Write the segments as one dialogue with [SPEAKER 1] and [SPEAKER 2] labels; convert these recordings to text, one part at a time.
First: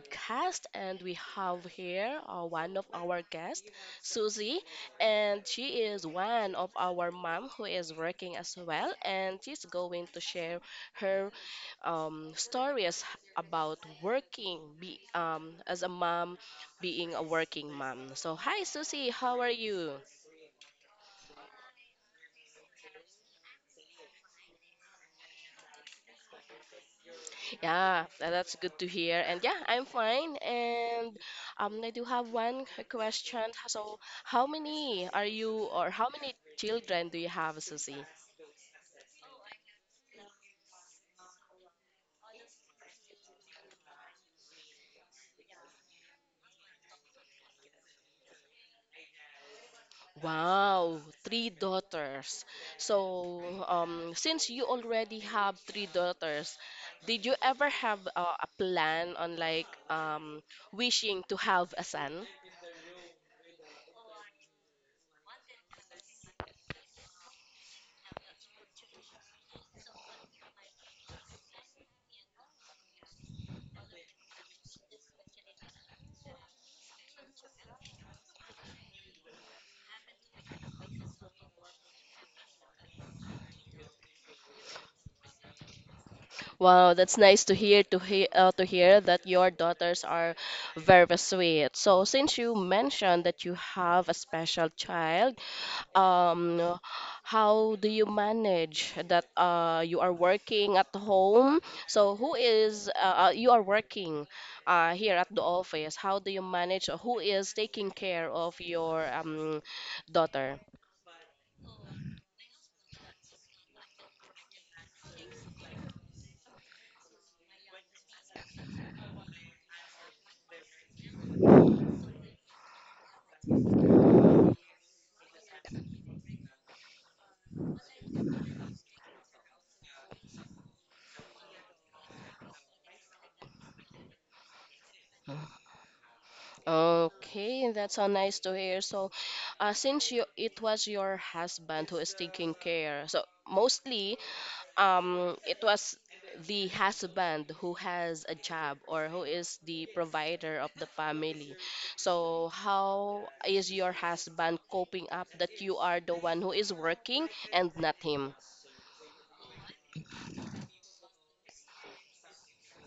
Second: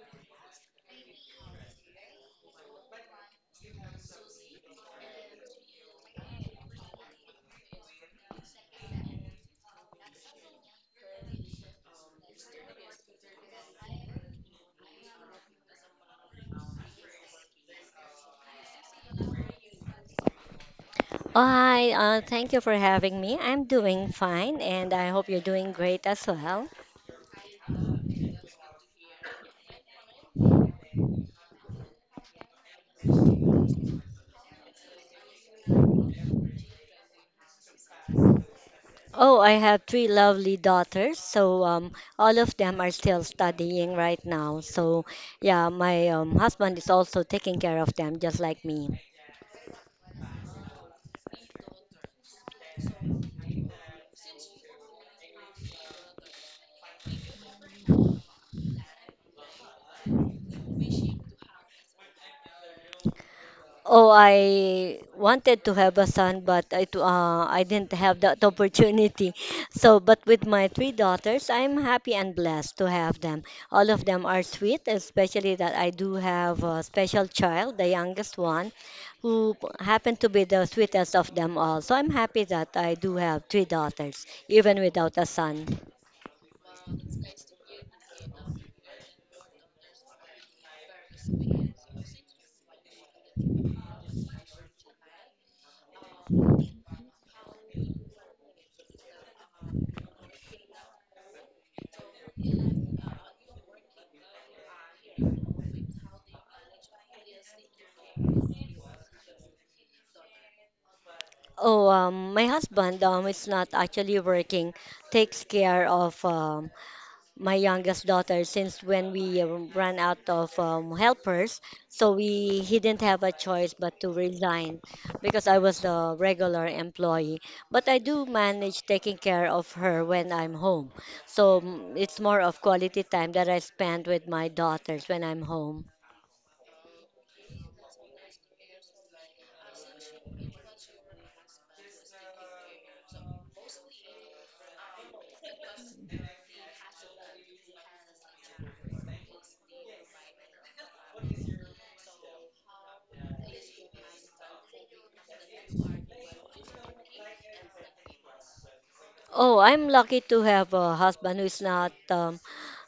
[SPEAKER 1] podcast. And we have here one of our guests, Susie. And she is one of our mom who is working as well. And she's going to share her stories about as a mom, being a working mom. So, hi, Susie, how are you?
[SPEAKER 2] Oh, hi, thank you for having me. I'm doing fine and I hope you're doing great as well.
[SPEAKER 1] Yeah, that's good to hear. And yeah, I'm fine. And I do have one question. So, how many are you, or how many children do you have, Susie?
[SPEAKER 2] Oh, I have three lovely daughters, so all of them are still studying right now. So, yeah, my husband is also taking care of them just like me.
[SPEAKER 1] Wow, three daughters. So, since you already have three daughters, did you ever have a plan on like wishing to have a son?
[SPEAKER 2] Oh, I wanted to have a son, but I didn't have that opportunity. So, but with my three daughters, I'm happy and blessed to have them. All of them are sweet, especially that I do have a special child, the youngest one, who happened to be the sweetest of them all. So I'm happy that I do have three daughters, even without a son.
[SPEAKER 1] Wow, that's nice to hear that your daughters are very sweet. So since you mentioned that you have a special child, um, how do you manage that you are working at home? So who is you are working here at the office? How do you manage? Who is taking care of your daughter?
[SPEAKER 2] Oh, my husband is not actually working, takes care of my youngest daughter since when we ran out of helpers, so we he didn't have a choice but to resign because I was a regular employee. But I do manage taking care of her when I'm home. So it's more of quality time that I spend with my daughters when I'm home.
[SPEAKER 1] Okay, that's so nice to hear. So, since you it was your husband who is taking care, so mostly it was the husband who has a job or who is the provider of the family. So, how is your husband coping up that you are the one who is working and not him?
[SPEAKER 2] Oh, I'm lucky to have a husband who is not um,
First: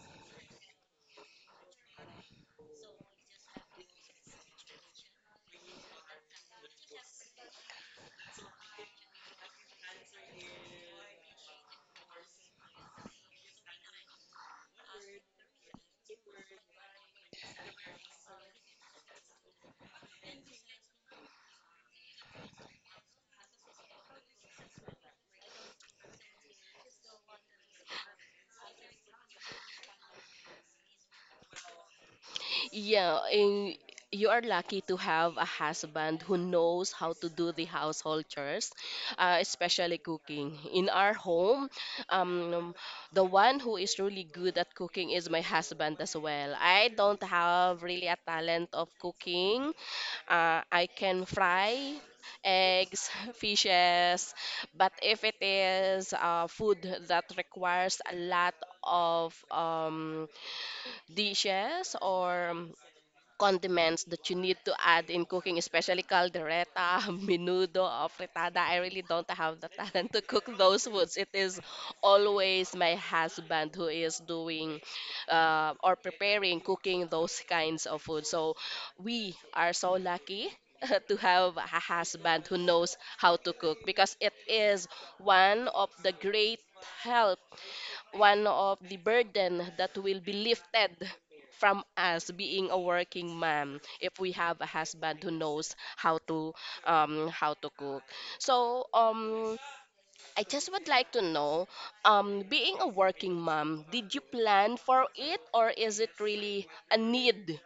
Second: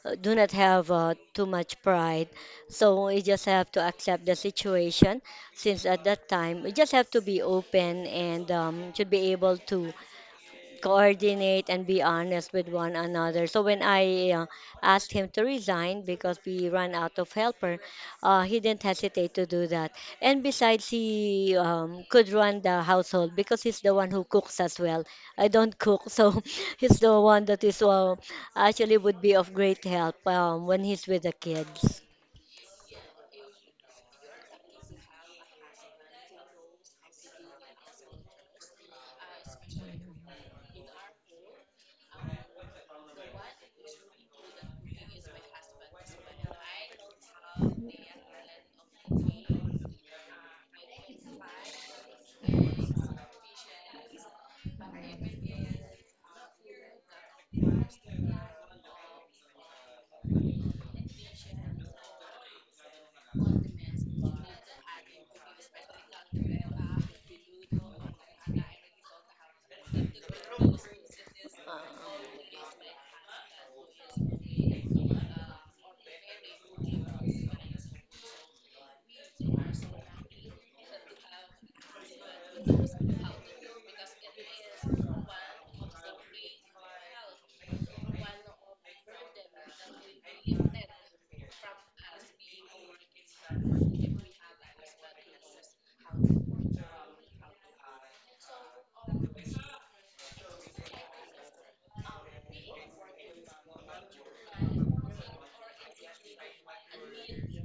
[SPEAKER 2] uh, do not have too much pride. So we just have to accept the situation, since at that time we just have to be open and should be able to coordinate and be honest with one another. So when I asked him to resign because we ran out of helper, he didn't hesitate to do that. And besides, he could run the household because he's the one who cooks as well. I don't cook, so he's the one that is actually would be of great help when he's with the kids.
[SPEAKER 1] Yeah, and you are lucky to have a husband who knows how to do the household chores, especially cooking. In our home, um, the one who is really good at cooking is my husband as well. I don't have really a talent of cooking. I can fry eggs, fishes, but if it is food that requires a lot of dishes or condiments that you need to add in cooking, especially caldereta, menudo, or fritada. I really don't have the talent to cook those foods. It is always my husband who is doing or preparing, cooking those kinds of food. So we are so lucky to have a husband who knows how to cook, because it is one of the great help, one of the burden that will be lifted from us being a working mom if we have a husband who knows how to cook. So I just would like to know, being a working mom, did you plan for it, or is it really a need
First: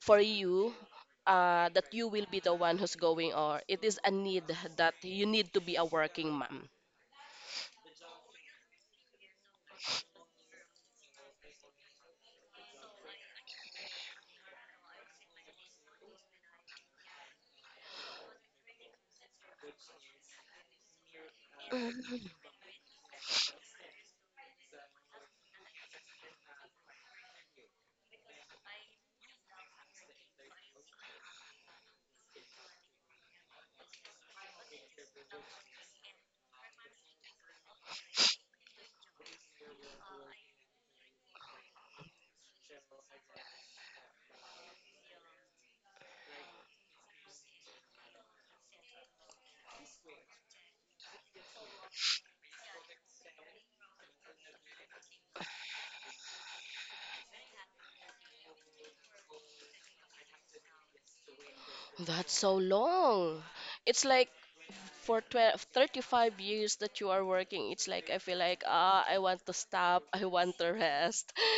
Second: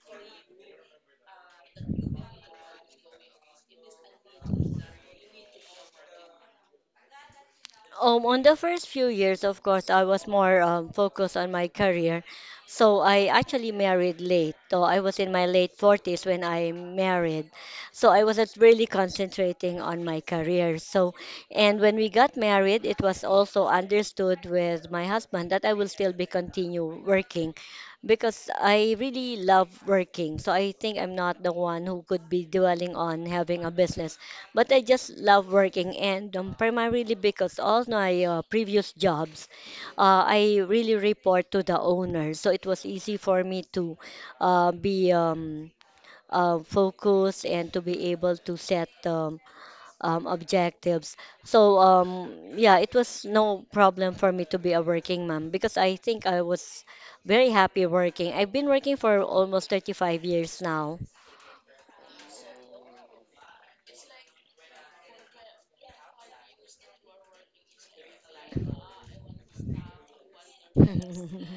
[SPEAKER 1] for you, that you will be the one who's going, or it is a need that you need to be a working mom?
[SPEAKER 2] On the first few years, of course, I was more focused on my career. So I actually married late. So I was in my late 40s when I married. So I wasn't really concentrating on my career. So, and when we got married, it was also understood with my husband that I will still be continue working because I really love working. So I think I'm not the one who could be dwelling on having a business, but I just love working, and primarily because all my previous jobs, I really report to the owner. So it was easy for me to be focused and to be able to set objectives. So yeah, it was no problem for me to be a working mom because I think I was very happy working. I've been working for almost 35 years now.
[SPEAKER 1] That's so long. It's like for 12, 35 years that you are working, it's like I feel like ah, I want to stop, I want to rest.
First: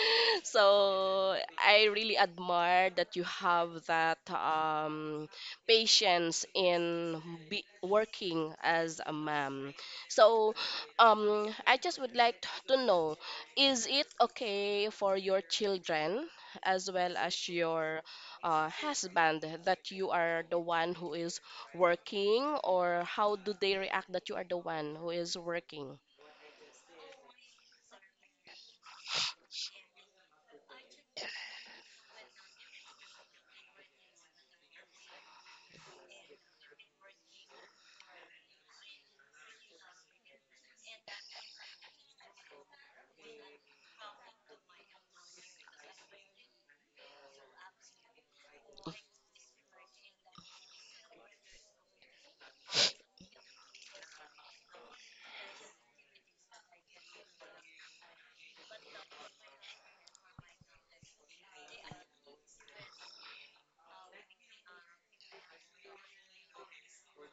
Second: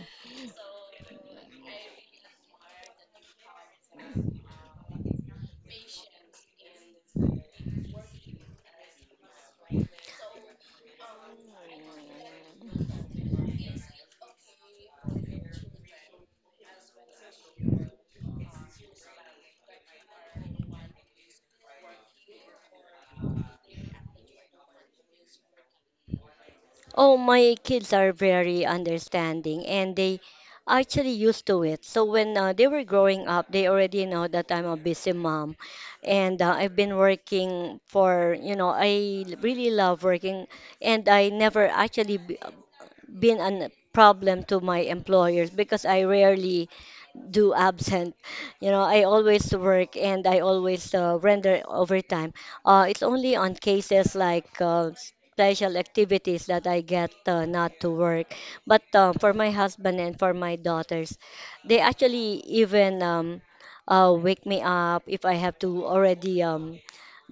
[SPEAKER 1] So I really admire that you have that patience in be working as a mom. So I just would like to know, is it okay for your children as well as your husband that you are the one who is working or how do they react that you are the one who is working?
[SPEAKER 2] Oh, my kids are very understanding and they actually used to it. So when they were growing up, they already know that I'm a busy mom, and I've been working for, you know, really love working, and I never actually been a problem to my employers because I rarely do absent. You know, I always work and I always render overtime. It's only on cases like special activities that I get not to work. But for my husband and for my daughters, they actually even wake me up if I have to already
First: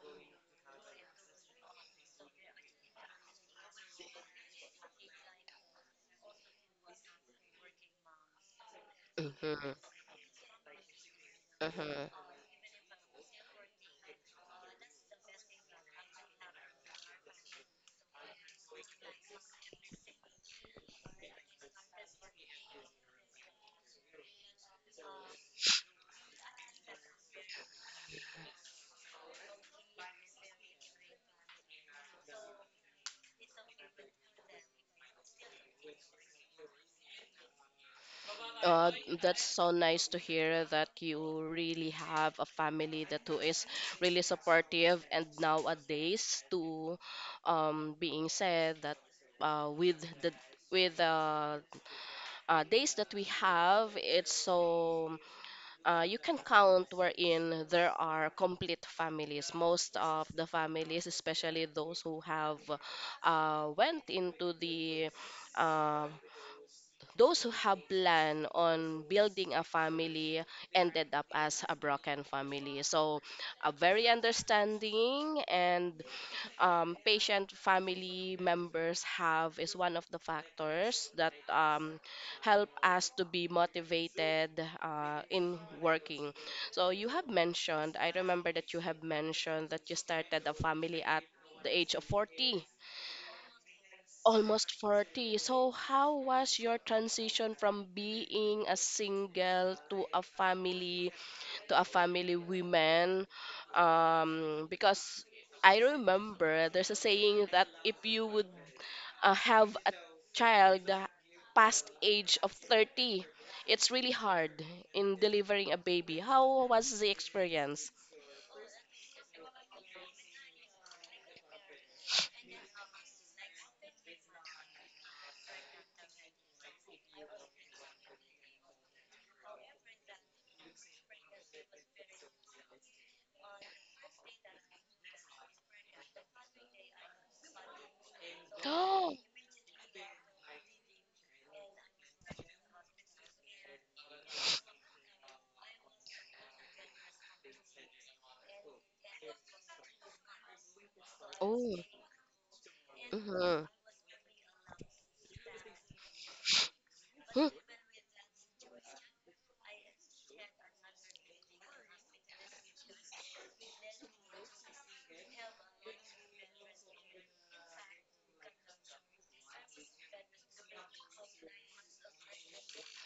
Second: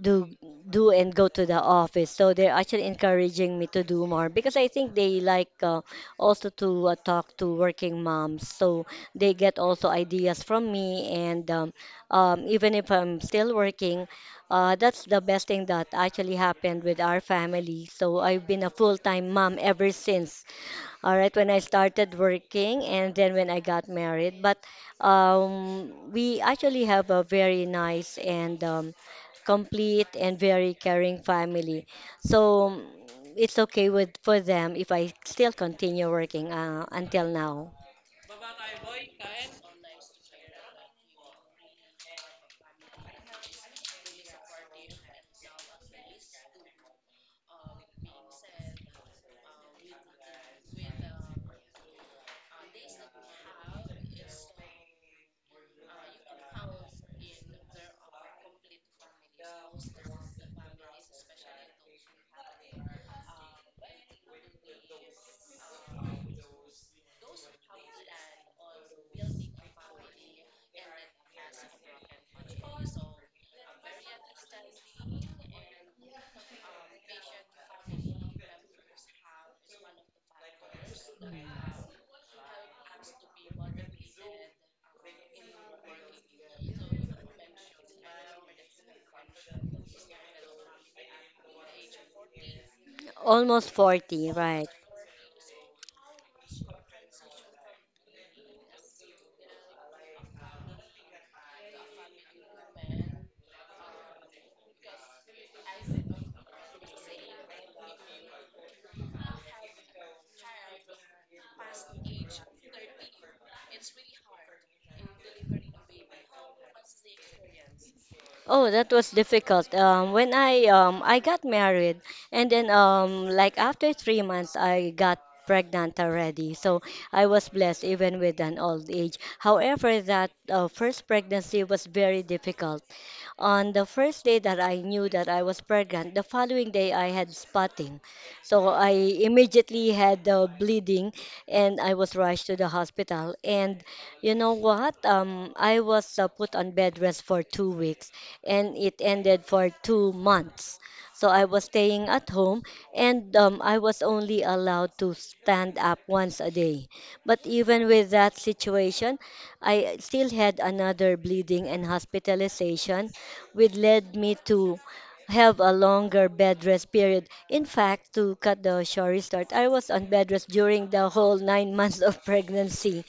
[SPEAKER 2] do and go to the office. So they're actually encouraging me to do more because I think they like also to talk to working moms. So they get
[SPEAKER 1] Mm-hmm.
[SPEAKER 2] also ideas from me, and
[SPEAKER 1] Mm-hmm.
[SPEAKER 2] even if I'm still working, that's the best thing that actually happened with our family. So I've been a full-time mom ever since, all right, when I started working and then when I got married, but we actually have a very nice and complete and very caring family. So it's okay with for them if I still continue working until now.
[SPEAKER 1] Uh, that's so nice to hear that you really have a family that who is really supportive, and nowadays, to being said that with the days that we have, it's so you can count wherein there are complete families. Most of the families, especially those who have went into the uh, those who have planned on building a family ended up as a broken family. So a very understanding and patient family members have is one of the factors that help us to be motivated in working. So you have mentioned, I remember that you have mentioned that you started a family at the age of 40
[SPEAKER 2] Almost 40, right?
[SPEAKER 1] almost 40. So, how was your transition from being a single to a family woman? Because I remember there's a saying that if you would have a child past age of 30, it's really hard in delivering a baby. How was the experience?
[SPEAKER 2] Oh, that was difficult. When I got married, and then like after 3 months I got pregnant already. So I was blessed even with an old age. However, that first pregnancy was very difficult. On the first day that I knew that I was pregnant, the following day I had spotting. So I
[SPEAKER 1] Oh,
[SPEAKER 2] immediately had the bleeding, and I was rushed to the hospital. And you know what? I was put on bed rest for 2 weeks, and it ended for 2 months. So I was
[SPEAKER 1] oh,
[SPEAKER 2] staying at home, and
[SPEAKER 1] mm-hmm.
[SPEAKER 2] I was only allowed to stand up once a day. But even with that situation, I still had another bleeding and hospitalization, which led me to have a longer bed rest period. In fact, to cut the story short, I was on bed rest during the whole 9 months of pregnancy.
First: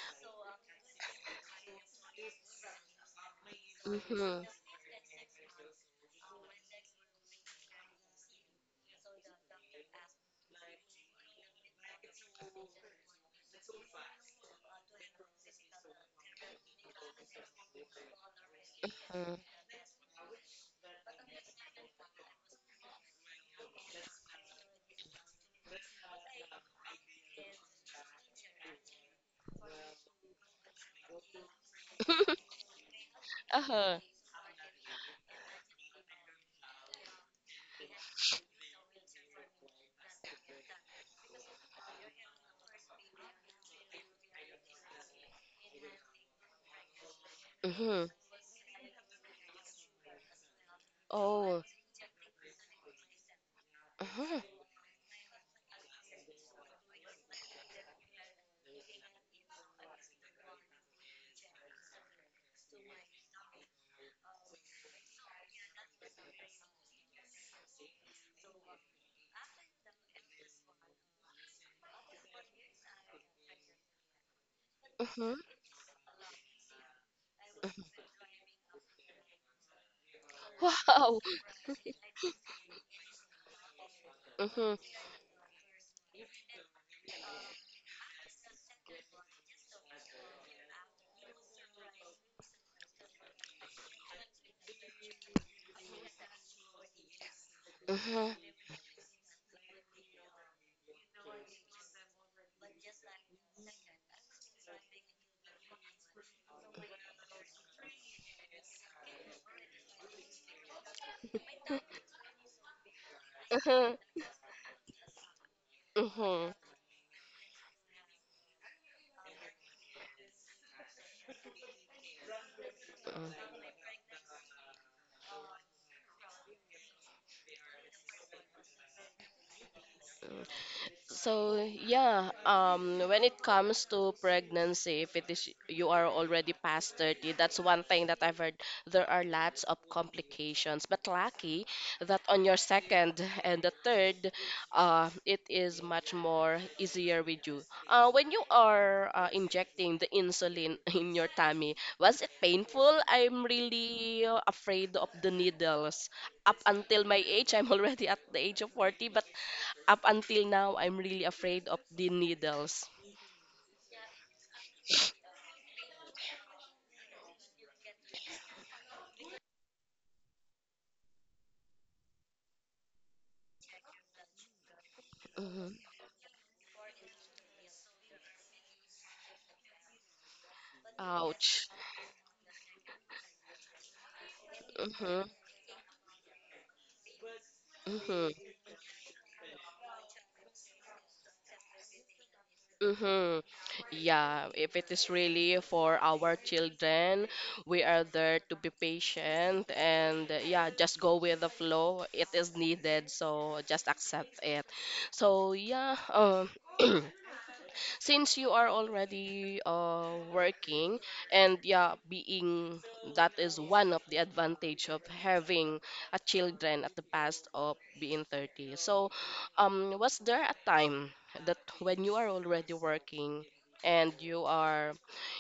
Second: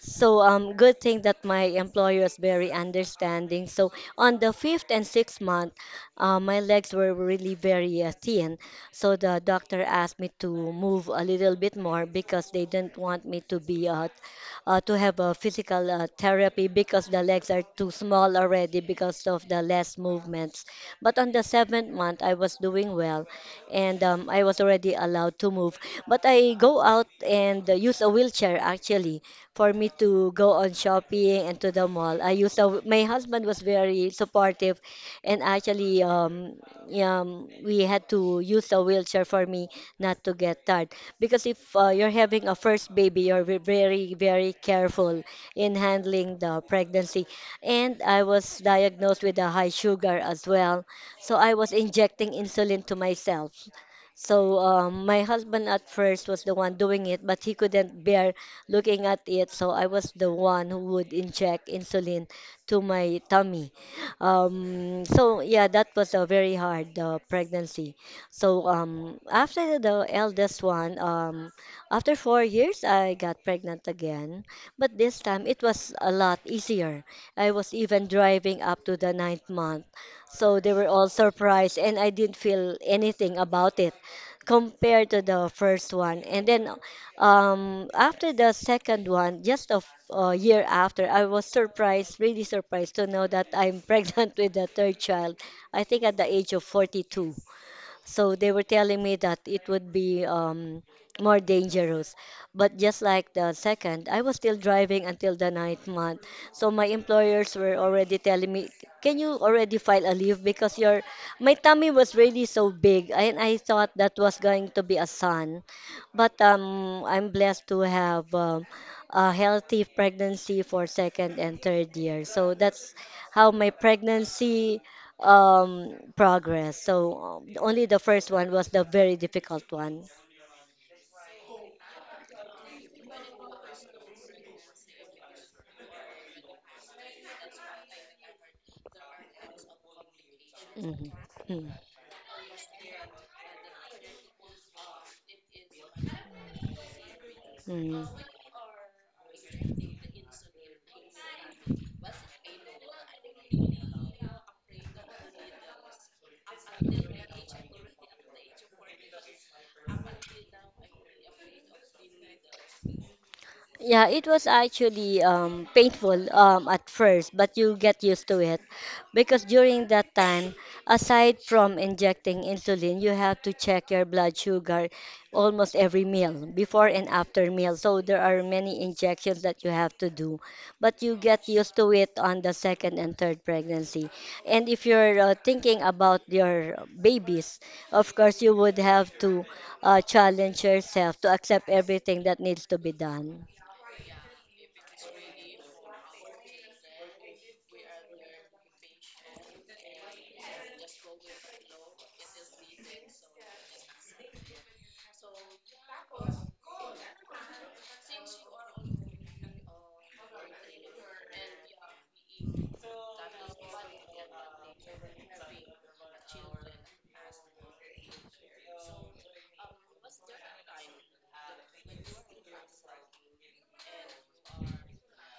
[SPEAKER 2] So good thing that my employer is very understanding. So on
[SPEAKER 1] Mm-hmm.
[SPEAKER 2] the fifth and sixth month, my legs were really very thin. So the doctor asked me to move a little bit more because they didn't want me to be to have a physical therapy because the legs are too small already because of the less movements. But on the seventh month, I was doing well, and I was already allowed to move. But I go out and use a wheelchair actually for me to go on shopping and to the mall. I used to, my husband was
[SPEAKER 1] Uh-huh.
[SPEAKER 2] very supportive, and actually yeah, we had to use a wheelchair for me not to get tired, because if you're having a first baby, you're very very careful in handling the pregnancy. And
[SPEAKER 1] Mm-hmm.
[SPEAKER 2] I was diagnosed with a high sugar as well, so I
[SPEAKER 1] Oh.
[SPEAKER 2] was injecting insulin to myself.
[SPEAKER 1] Mm-hmm.
[SPEAKER 2] So my husband at first was the one doing it, but he couldn't bear looking at it. So I was the one who would inject insulin to my tummy. So yeah, that was a very hard pregnancy. So after the eldest one, after 4 years, I got pregnant again. But this time it was a lot easier. I was
[SPEAKER 1] Mm-hmm.
[SPEAKER 2] even driving up to the ninth month. So they were all
[SPEAKER 1] Wow.
[SPEAKER 2] surprised, and I didn't feel anything about it
[SPEAKER 1] Mm-hmm.
[SPEAKER 2] compared to the first one. And then after the second one, just a year after, I was surprised, really surprised to know that I'm pregnant with the third child. I think at the age of 42. So
[SPEAKER 1] Mm-hmm.
[SPEAKER 2] they were telling me that it would be more dangerous. But just like the second, I was still driving until the ninth month. So my employers were already telling me, can you already file a leave? Because your my tummy was really so big and I thought
[SPEAKER 1] Mm-hmm.
[SPEAKER 2] that was going to be a son. But
[SPEAKER 1] Mm-hmm.
[SPEAKER 2] I'm blessed to have a healthy pregnancy for second and third year. So that's how my pregnancy progress. So only the first one was the very difficult one.
[SPEAKER 1] So yeah, when it comes to pregnancy, if it is you are already past 30, that's one thing that I've heard. There are lots of complications, but
[SPEAKER 2] Mm-hmm.
[SPEAKER 1] lucky that on your second and the third, it is much more easier with you.
[SPEAKER 2] Mm-hmm.
[SPEAKER 1] When you are injecting the insulin in your tummy, was it painful? I'm really afraid of the needles. Up until my age, I'm already at the age of 40, but up until now, I'm really afraid of the needles.
[SPEAKER 2] Yeah, it was actually painful at first, but you get used to it because during that time, aside from injecting insulin, you have to check your blood sugar
[SPEAKER 1] Mhm.
[SPEAKER 2] almost every meal, before and after meal. So there are many injections that you have to do, but you get
[SPEAKER 1] Ouch.
[SPEAKER 2] used to it on the second and third pregnancy. And if you're
[SPEAKER 1] Mm-hmm.
[SPEAKER 2] thinking about your babies, of course,
[SPEAKER 1] Mm-hmm.
[SPEAKER 2] you would have to challenge yourself to accept everything that needs to be
[SPEAKER 1] Mm-hmm.
[SPEAKER 2] done.
[SPEAKER 1] Yeah, if it is really for our children, we are there to be patient and yeah, just go with the flow. It is needed, so just accept it. So yeah, since you are already working, and yeah, being that is one of the advantage of having a children at the past of being 30, so was there a time that when you are already working and you are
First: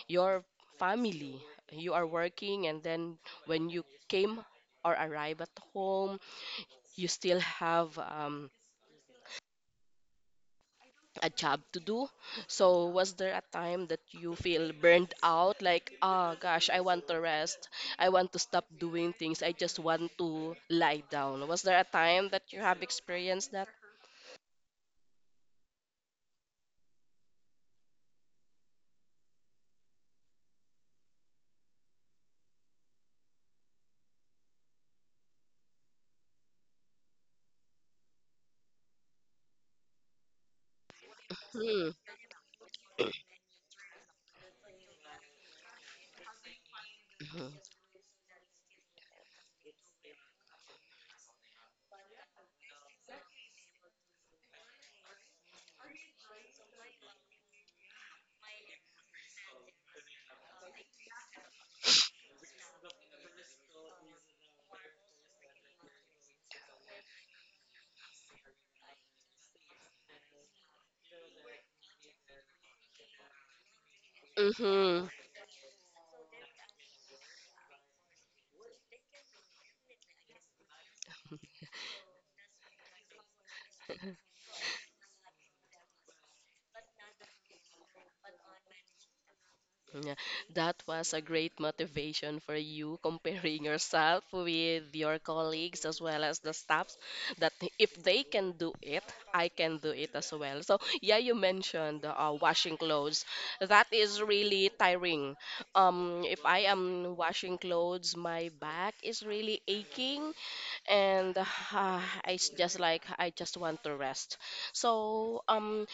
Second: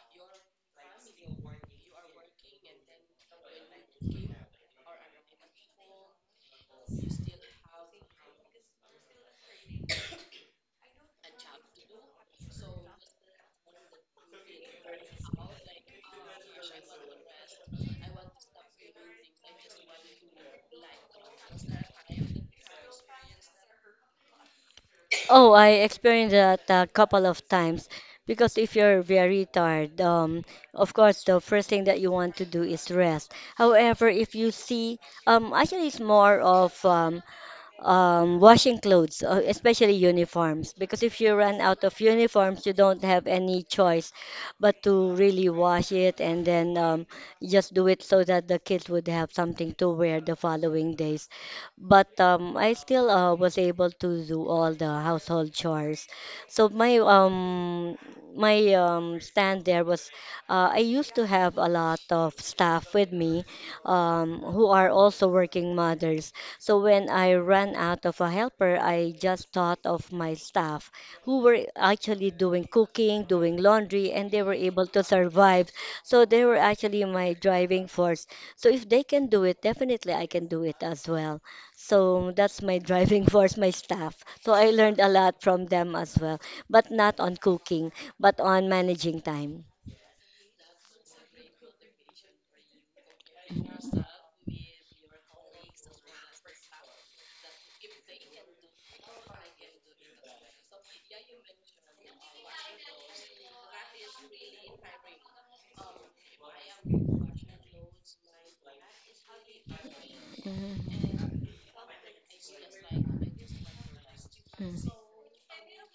[SPEAKER 1] your family, you are working, and then when you came or arrive at home, you still have a job to do. So was there a time that you feel burned out? Like, oh gosh, I want to rest. I want to stop doing things. I just want to lie down. Was there a time that you have experienced that?
[SPEAKER 2] Oh, I experienced that a couple of times because if you're very tired, of course, the first thing that you want to do is rest. However, if you see, actually, it's more of washing clothes, especially uniforms, because if you run out
[SPEAKER 1] Hmm.
[SPEAKER 2] of uniforms, you don't have any choice but to really wash it and then
[SPEAKER 1] Mm-hmm.
[SPEAKER 2] just do it so that the kids would have something to wear the following days. But I still was able to do all the household chores. So my stand there was I used to have a lot of staff with me who are also working mothers. So when I ran out of a helper, I just thought of my staff who were actually doing cooking, doing laundry, and they were able to
[SPEAKER 1] Mm-hmm.
[SPEAKER 2] survive. So they were actually my driving force. So if they can do it, definitely I can do it as well. So that's my driving force, my staff. So I learned a lot from them as well, but not on cooking, but on managing time.
[SPEAKER 1] Yeah, that was a great motivation for you comparing yourself with your colleagues as well as the staffs that if they can do it, I can do it as well. So, yeah, you mentioned washing clothes. That is really tiring. If I am washing clothes, my back is really aching
[SPEAKER 2] Mhm.
[SPEAKER 1] and just like I just want to rest. So,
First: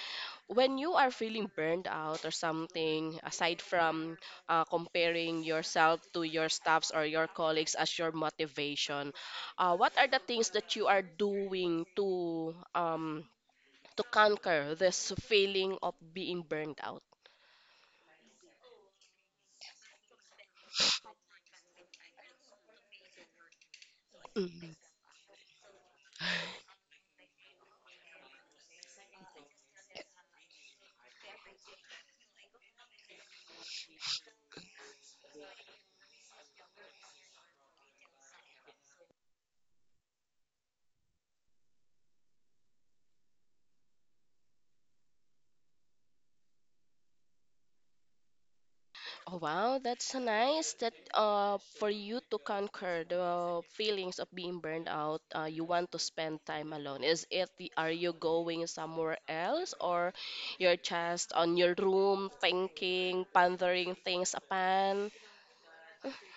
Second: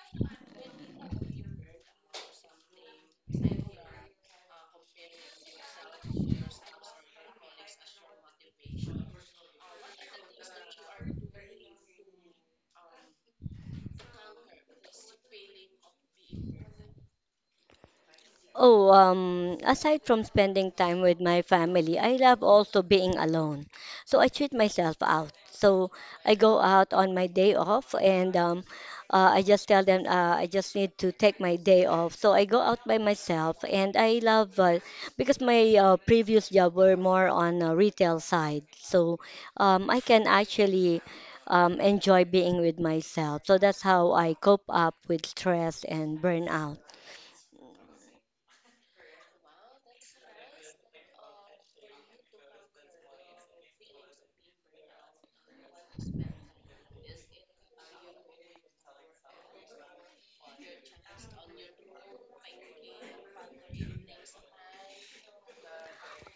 [SPEAKER 1] when you are feeling burned out or something, aside from comparing yourself to your staffs or your colleagues as your motivation, what are the things that you are doing to conquer this feeling of being burned out?
[SPEAKER 2] Oh, aside from spending time with my family, I love also being alone. So I treat
[SPEAKER 1] Mhm.
[SPEAKER 2] myself out. So I go out on my day off and I just tell them I just need to take my day off. So I go out by myself and I love, because my previous job were more on retail side. So I can actually enjoy being with myself. So that's how I cope up with stress and burnout.
[SPEAKER 1] Oh wow, that's so nice that for you to conquer the feelings of being burned out, you want to spend time alone. Are you going somewhere else or you're just on your room thinking, pondering things upon?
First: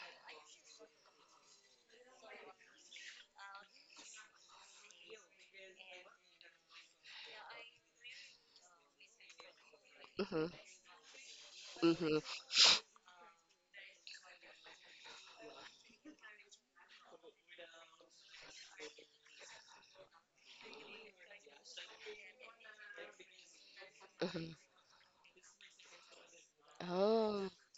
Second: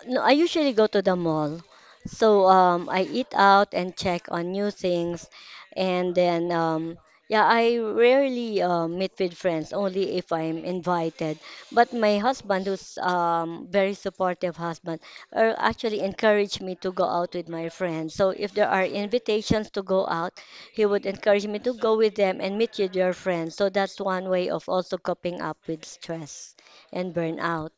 [SPEAKER 2] No, I usually go to the mall. So I eat out and check on new things. And then, yeah, I rarely meet with friends, only if
[SPEAKER 1] Mm-hmm,
[SPEAKER 2] I'm invited. But my
[SPEAKER 1] mm-hmm,
[SPEAKER 2] husband, who's very supportive husband, actually encouraged me to go out with my friends. So if there are invitations to go out, he would encourage me to go with them and meet with your friends. So that's one way
[SPEAKER 1] mm-hmm.
[SPEAKER 2] of also coping up with stress and
[SPEAKER 1] Oh.
[SPEAKER 2] burnout.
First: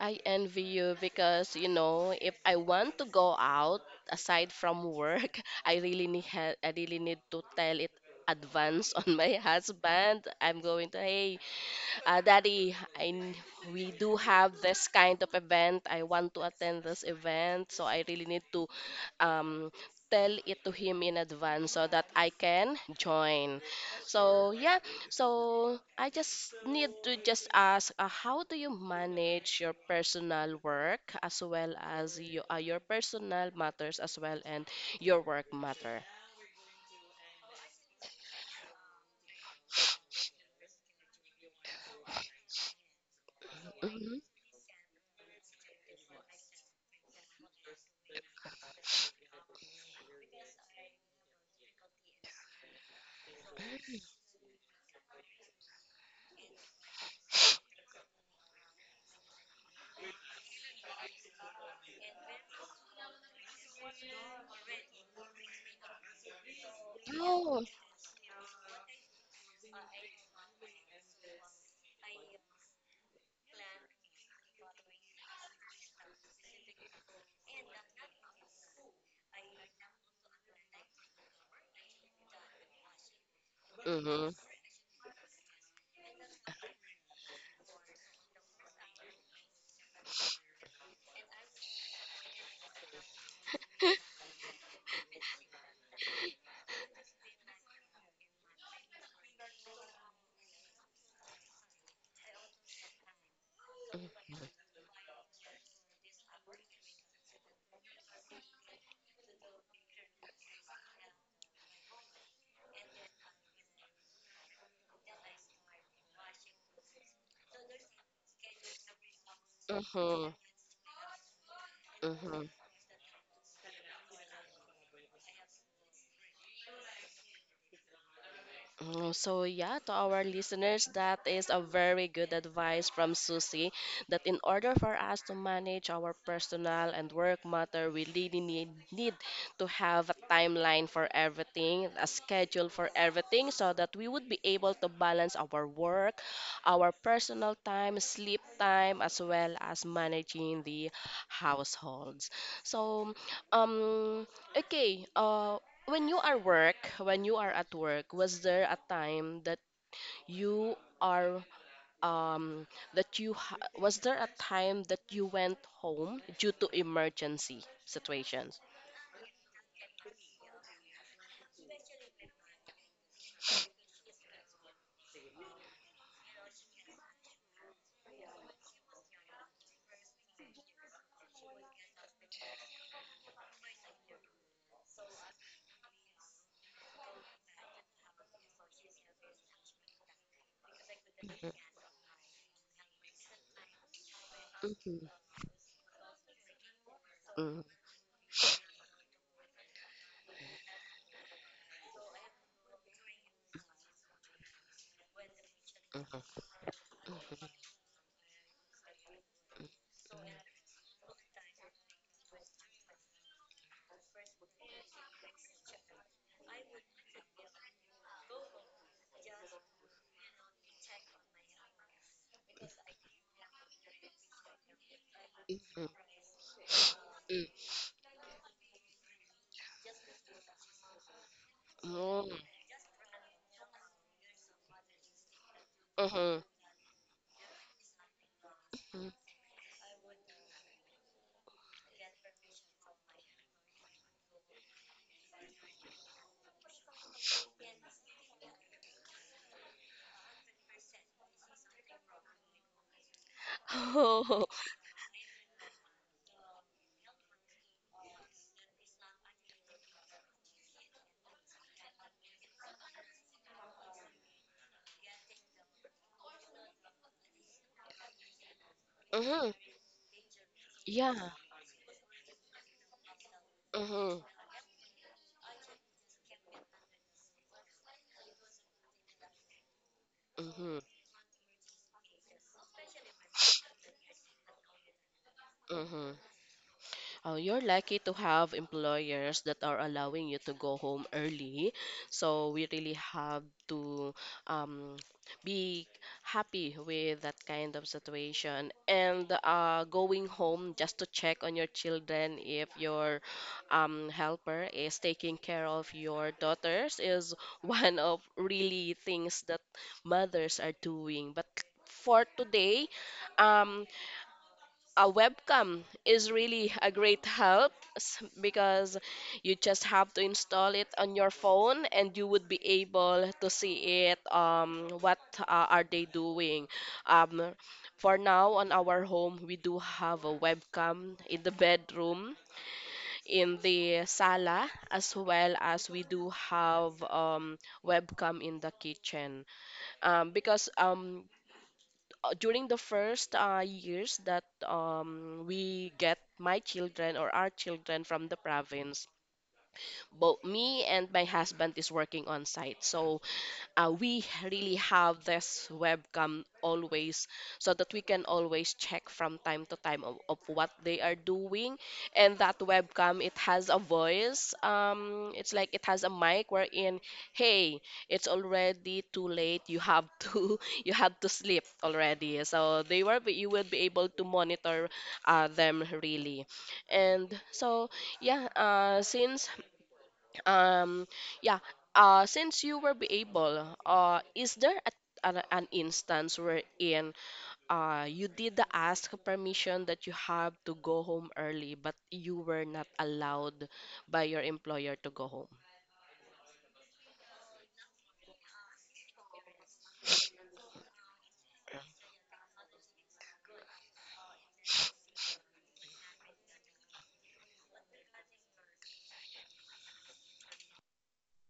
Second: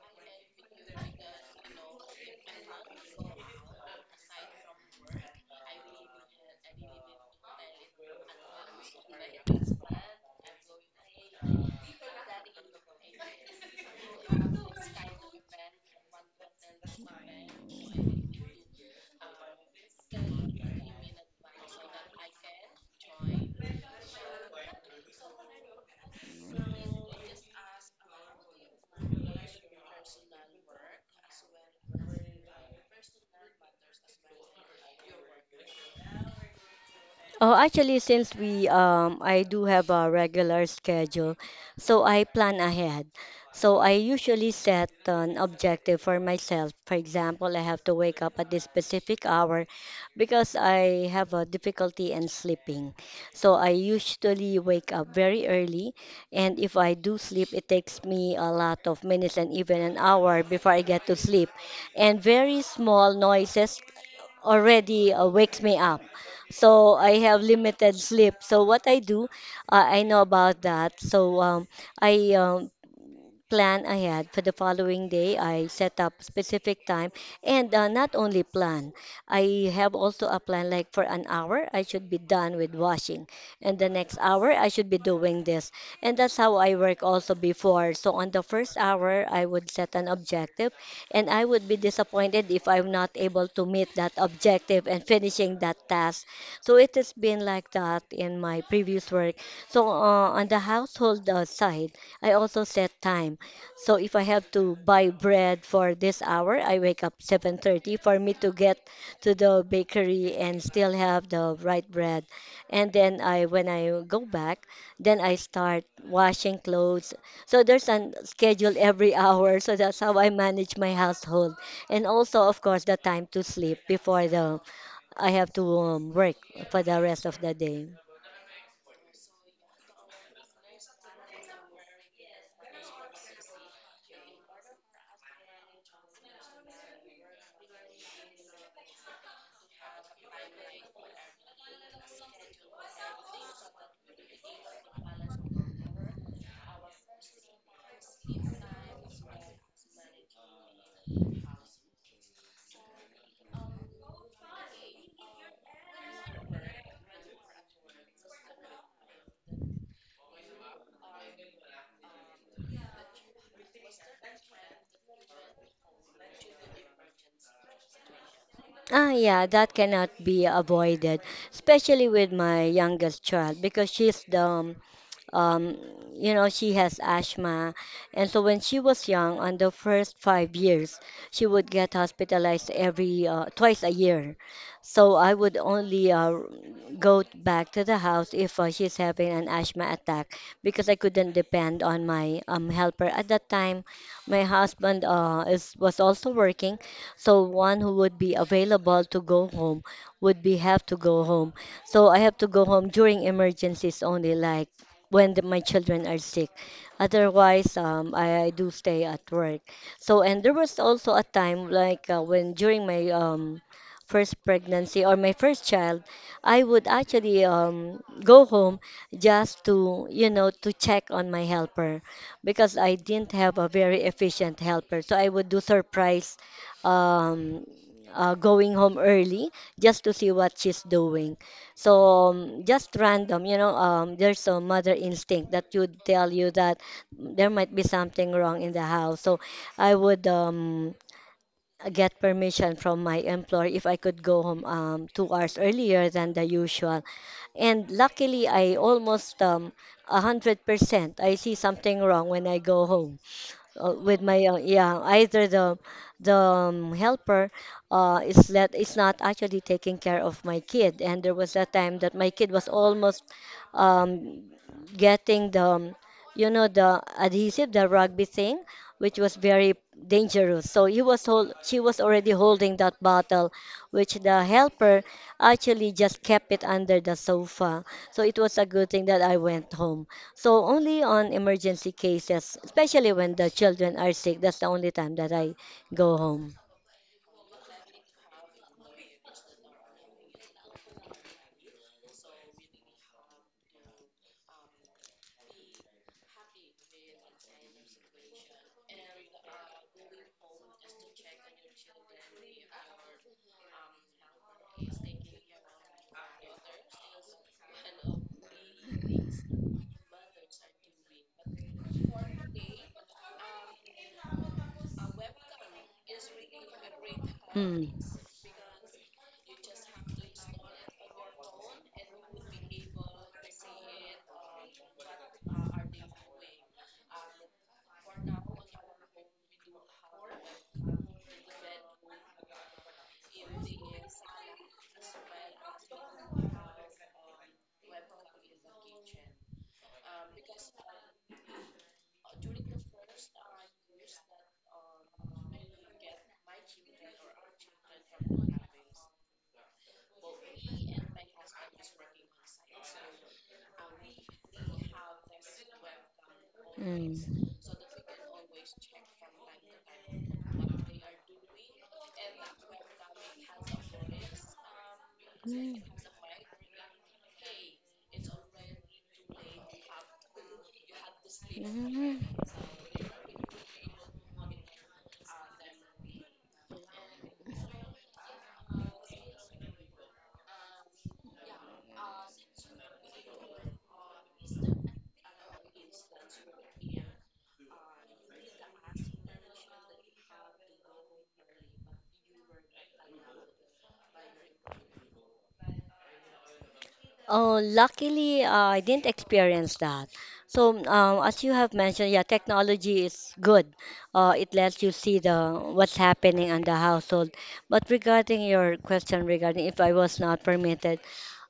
[SPEAKER 1] I envy you because you know if I want to go out aside from work, I really need to tell it advance on my husband. I'm going to, hey Daddy, we do have this kind of event. I want to attend this event, so I really need to um, tell it to him in advance so that I can join. So yeah, so I just need to just ask, how do you manage your personal work as well as your personal matters as well and your work matter?
[SPEAKER 2] Oh, actually, since we I do have a regular schedule, so I plan ahead. So I
[SPEAKER 1] Mm-hmm.
[SPEAKER 2] usually set an objective for myself. For example, I have to wake up at this specific hour because I have a difficulty in sleeping. So I usually wake up very early, and if I do sleep, it takes me a lot of minutes and even an hour before I get to sleep. And very small noises already wakes me up. So I have
[SPEAKER 1] Oh.
[SPEAKER 2] limited sleep. So what I do, I know about that. So I plan ahead for the following day. I set up specific time and not only plan. I have also a plan like for an hour I should be done with washing and the next
[SPEAKER 1] Mm-hmm.
[SPEAKER 2] hour I should be doing this. And that's how I work also before. So on the first hour I would set an objective and I would be disappointed if I'm not able to meet that objective and finishing that task. So it has been like that in my previous work. So on the household side, I also set time. So if I have to buy bread for this hour, I wake up 7:30 for me to get to the bakery and still have the right bread. And then I when I go back, then I start washing clothes. So there's a schedule every hour. So that's how I manage my household. And also
[SPEAKER 1] Mm-hmm.
[SPEAKER 2] of course the time to sleep before the I have to work for the rest of the day.
[SPEAKER 1] Mm, so, yeah, to our listeners, that is a very good advice from Susie that in order for us to manage our personal and work matter, we really need to have a timeline for everything, a schedule for everything, so that we would be able to balance our work, our personal time, sleep time, as well as managing the households. So, um, okay, when you are at work, was there a time you are um that you ha was there a time that you went home due to emergency situations?
[SPEAKER 2] Ah, yeah, that cannot be avoided, especially with my youngest child because she's the um, you know, she has asthma. And so when she was young, on the first 5 years, she would get hospitalized every twice a year. So I would only go back to the house if she's having an asthma attack because I couldn't
[SPEAKER 1] Mm-hmm.
[SPEAKER 2] depend on my helper at that time. My husband
[SPEAKER 1] Mm-hmm.
[SPEAKER 2] is was also working, so one who would be available to go home would be have to go home. So I have to go home during emergencies only, like when my children are
[SPEAKER 1] Mm-hmm.
[SPEAKER 2] sick. Otherwise, I do stay at work. So, and there was also a time like when during my first pregnancy or my first child, I would actually go home just to, you know, to check on my helper because I didn't have a very efficient helper. So I would do
[SPEAKER 1] Mm-hmm.
[SPEAKER 2] surprise um, going home early just to see what she's doing. So just random, you know, there's a mother instinct that would tell
[SPEAKER 1] Mm-hmm.
[SPEAKER 2] you that there might be something wrong in the house. So I would get permission from my employer if I could go home 2 hours earlier than the usual. And luckily, I almost 100% I see something wrong when I go home with my
[SPEAKER 1] Oh,
[SPEAKER 2] yeah either the helper is not actually taking care of my kid and there was that time that my kid was almost um, getting the you know the adhesive the rugby thing which was
[SPEAKER 1] mm-hmm.
[SPEAKER 2] very dangerous so
[SPEAKER 1] Yeah.
[SPEAKER 2] she was already holding that bottle which
[SPEAKER 1] Mm-hmm.
[SPEAKER 2] the helper actually just kept it under the sofa so it was a good thing that I went home so only on emergency cases, especially when the children are sick, that's the only time that I
[SPEAKER 1] Mm-hmm.
[SPEAKER 2] go home.
[SPEAKER 1] Oh, you're lucky to have employers that are allowing you to go home early. So we really have to um, be happy with that kind of situation. And going home just to check on your children if your helper is taking care of your daughters is one of really things that mothers are doing. But for today, um a webcam is really a great help,
[SPEAKER 2] Mm,
[SPEAKER 1] because you just have to install it on your phone and you would be able to see it, what are they doing. um for now, on our home, we do have a webcam in the bedroom, in the sala, as well as we do have webcam in the kitchen, because during the first years that we get my children or our children from the province, both me and my husband is working on site. So we really have this webcam always
[SPEAKER 2] mm,
[SPEAKER 1] so that we can always check from time to time of what they are doing. And that webcam, it has a voice, it's like
[SPEAKER 2] mm,
[SPEAKER 1] it has a mic wherein, hey, it's already too late, you have to you have to sleep already.
[SPEAKER 2] mm.
[SPEAKER 1] So they were you will be able to monitor them really. And so yeah since um, yeah. Since you were be able, is there an instance wherein you did the ask permission that you have to go home early, but you were not allowed by your employer to go home?
[SPEAKER 2] Oh, luckily, I didn't experience that. So, as you have mentioned, yeah, technology is good. It lets you see the what's happening in the household. But regarding your question regarding if I was not permitted,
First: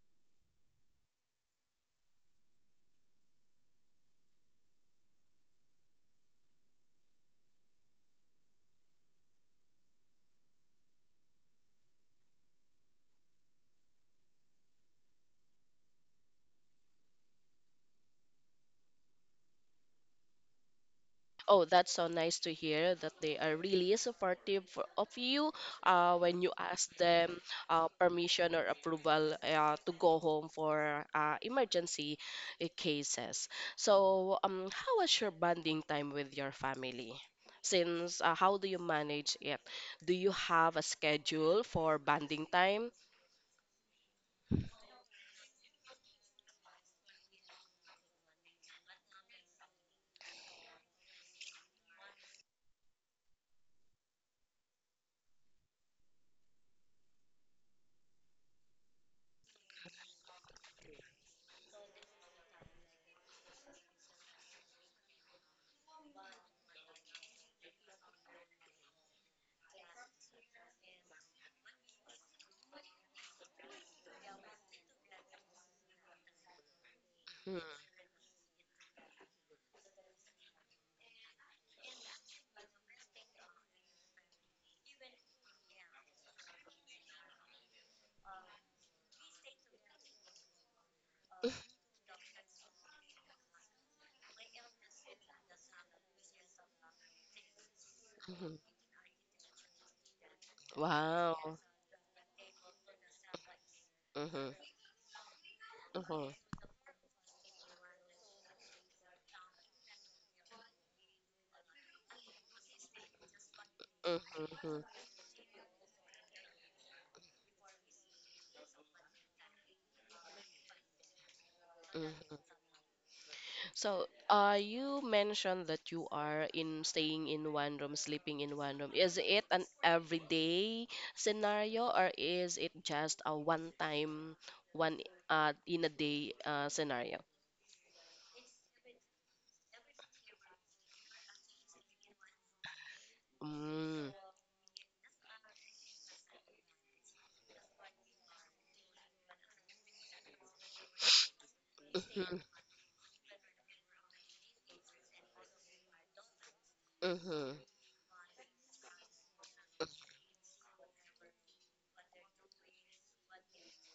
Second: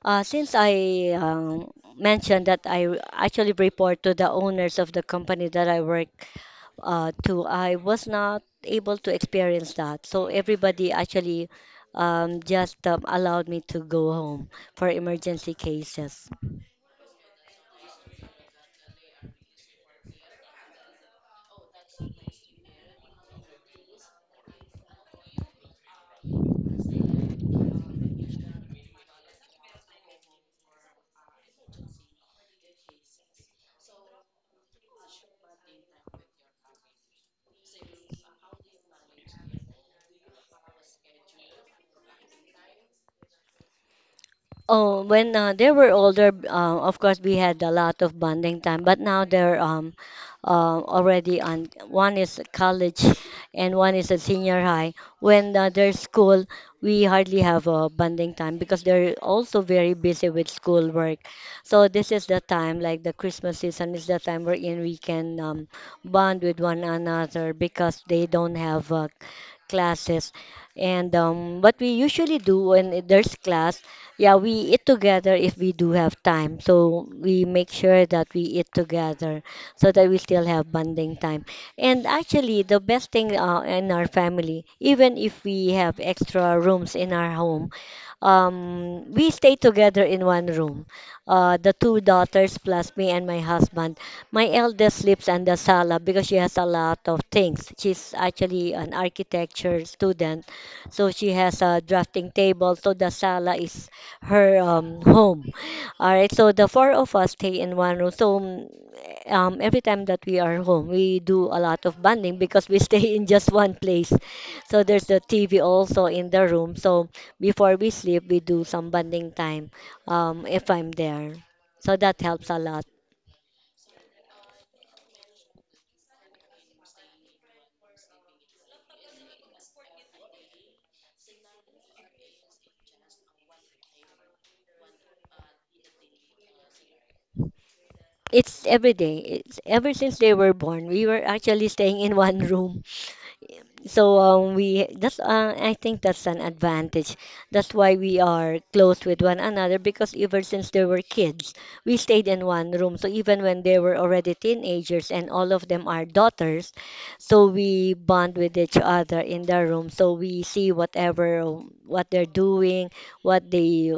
[SPEAKER 2] since I mentioned that I actually report to the owners of the company that I work too. I was not able to experience that. So everybody actually just allowed me to go home for emergency cases.
[SPEAKER 1] Oh, that's so nice to hear that they are really supportive of you when you ask them permission or approval to go home for emergency cases. So, how was your bonding time with your family? Since How do you manage it? Do you have a schedule for bonding time?
[SPEAKER 2] Oh, when they were older, of course we had a lot of bonding time. But now they're already on. One is college, and one is a senior high. When they're school, we hardly have a bonding time because they're also very busy with school work. So this is the time, like the Christmas season, is the time wherein we can bond with one another because they don't have classes. And what we usually do when there's class, yeah, we eat together if we do have time. So we
[SPEAKER 1] Hmm.
[SPEAKER 2] make sure that we eat together so that we still have bonding time. And actually, the best thing in our family, even if we have extra rooms in our home, we stay together in one room. The two daughters plus me and my husband. My eldest sleeps in the sala because she has a lot of things. She's
[SPEAKER 1] Mhm.
[SPEAKER 2] actually an architecture student, so she
[SPEAKER 1] Wow.
[SPEAKER 2] has a drafting table. So the sala is her
[SPEAKER 1] Mm-hmm.
[SPEAKER 2] home. All right. So
[SPEAKER 1] Mm-hmm.
[SPEAKER 2] the four of us stay in one room. So every time that we are home, we do a lot of bonding because we stay in just one place.
[SPEAKER 1] Mm-hmm.
[SPEAKER 2] So there's the TV also in the room. So before we sleep, we do some bonding time if I'm there. So that
[SPEAKER 1] Mm-hmm.
[SPEAKER 2] helps a lot.
[SPEAKER 1] So, you mentioned that you are in staying in one room, sleeping in one room. Is it an everyday scenario, or is it just a one time, one in a day scenario?
[SPEAKER 2] It's every day. It's ever since they were born. We were actually staying in one room.
[SPEAKER 1] Mm.
[SPEAKER 2] So we that's I think that's an advantage. That's why we are close with one another because ever since they were kids, we stayed
[SPEAKER 1] Mm-hmm.
[SPEAKER 2] in one room. So even when they were already teenagers and all of them are daughters, so
[SPEAKER 1] Mm-hmm.
[SPEAKER 2] we bond with each other in the room. So we see whatever what they're doing, what they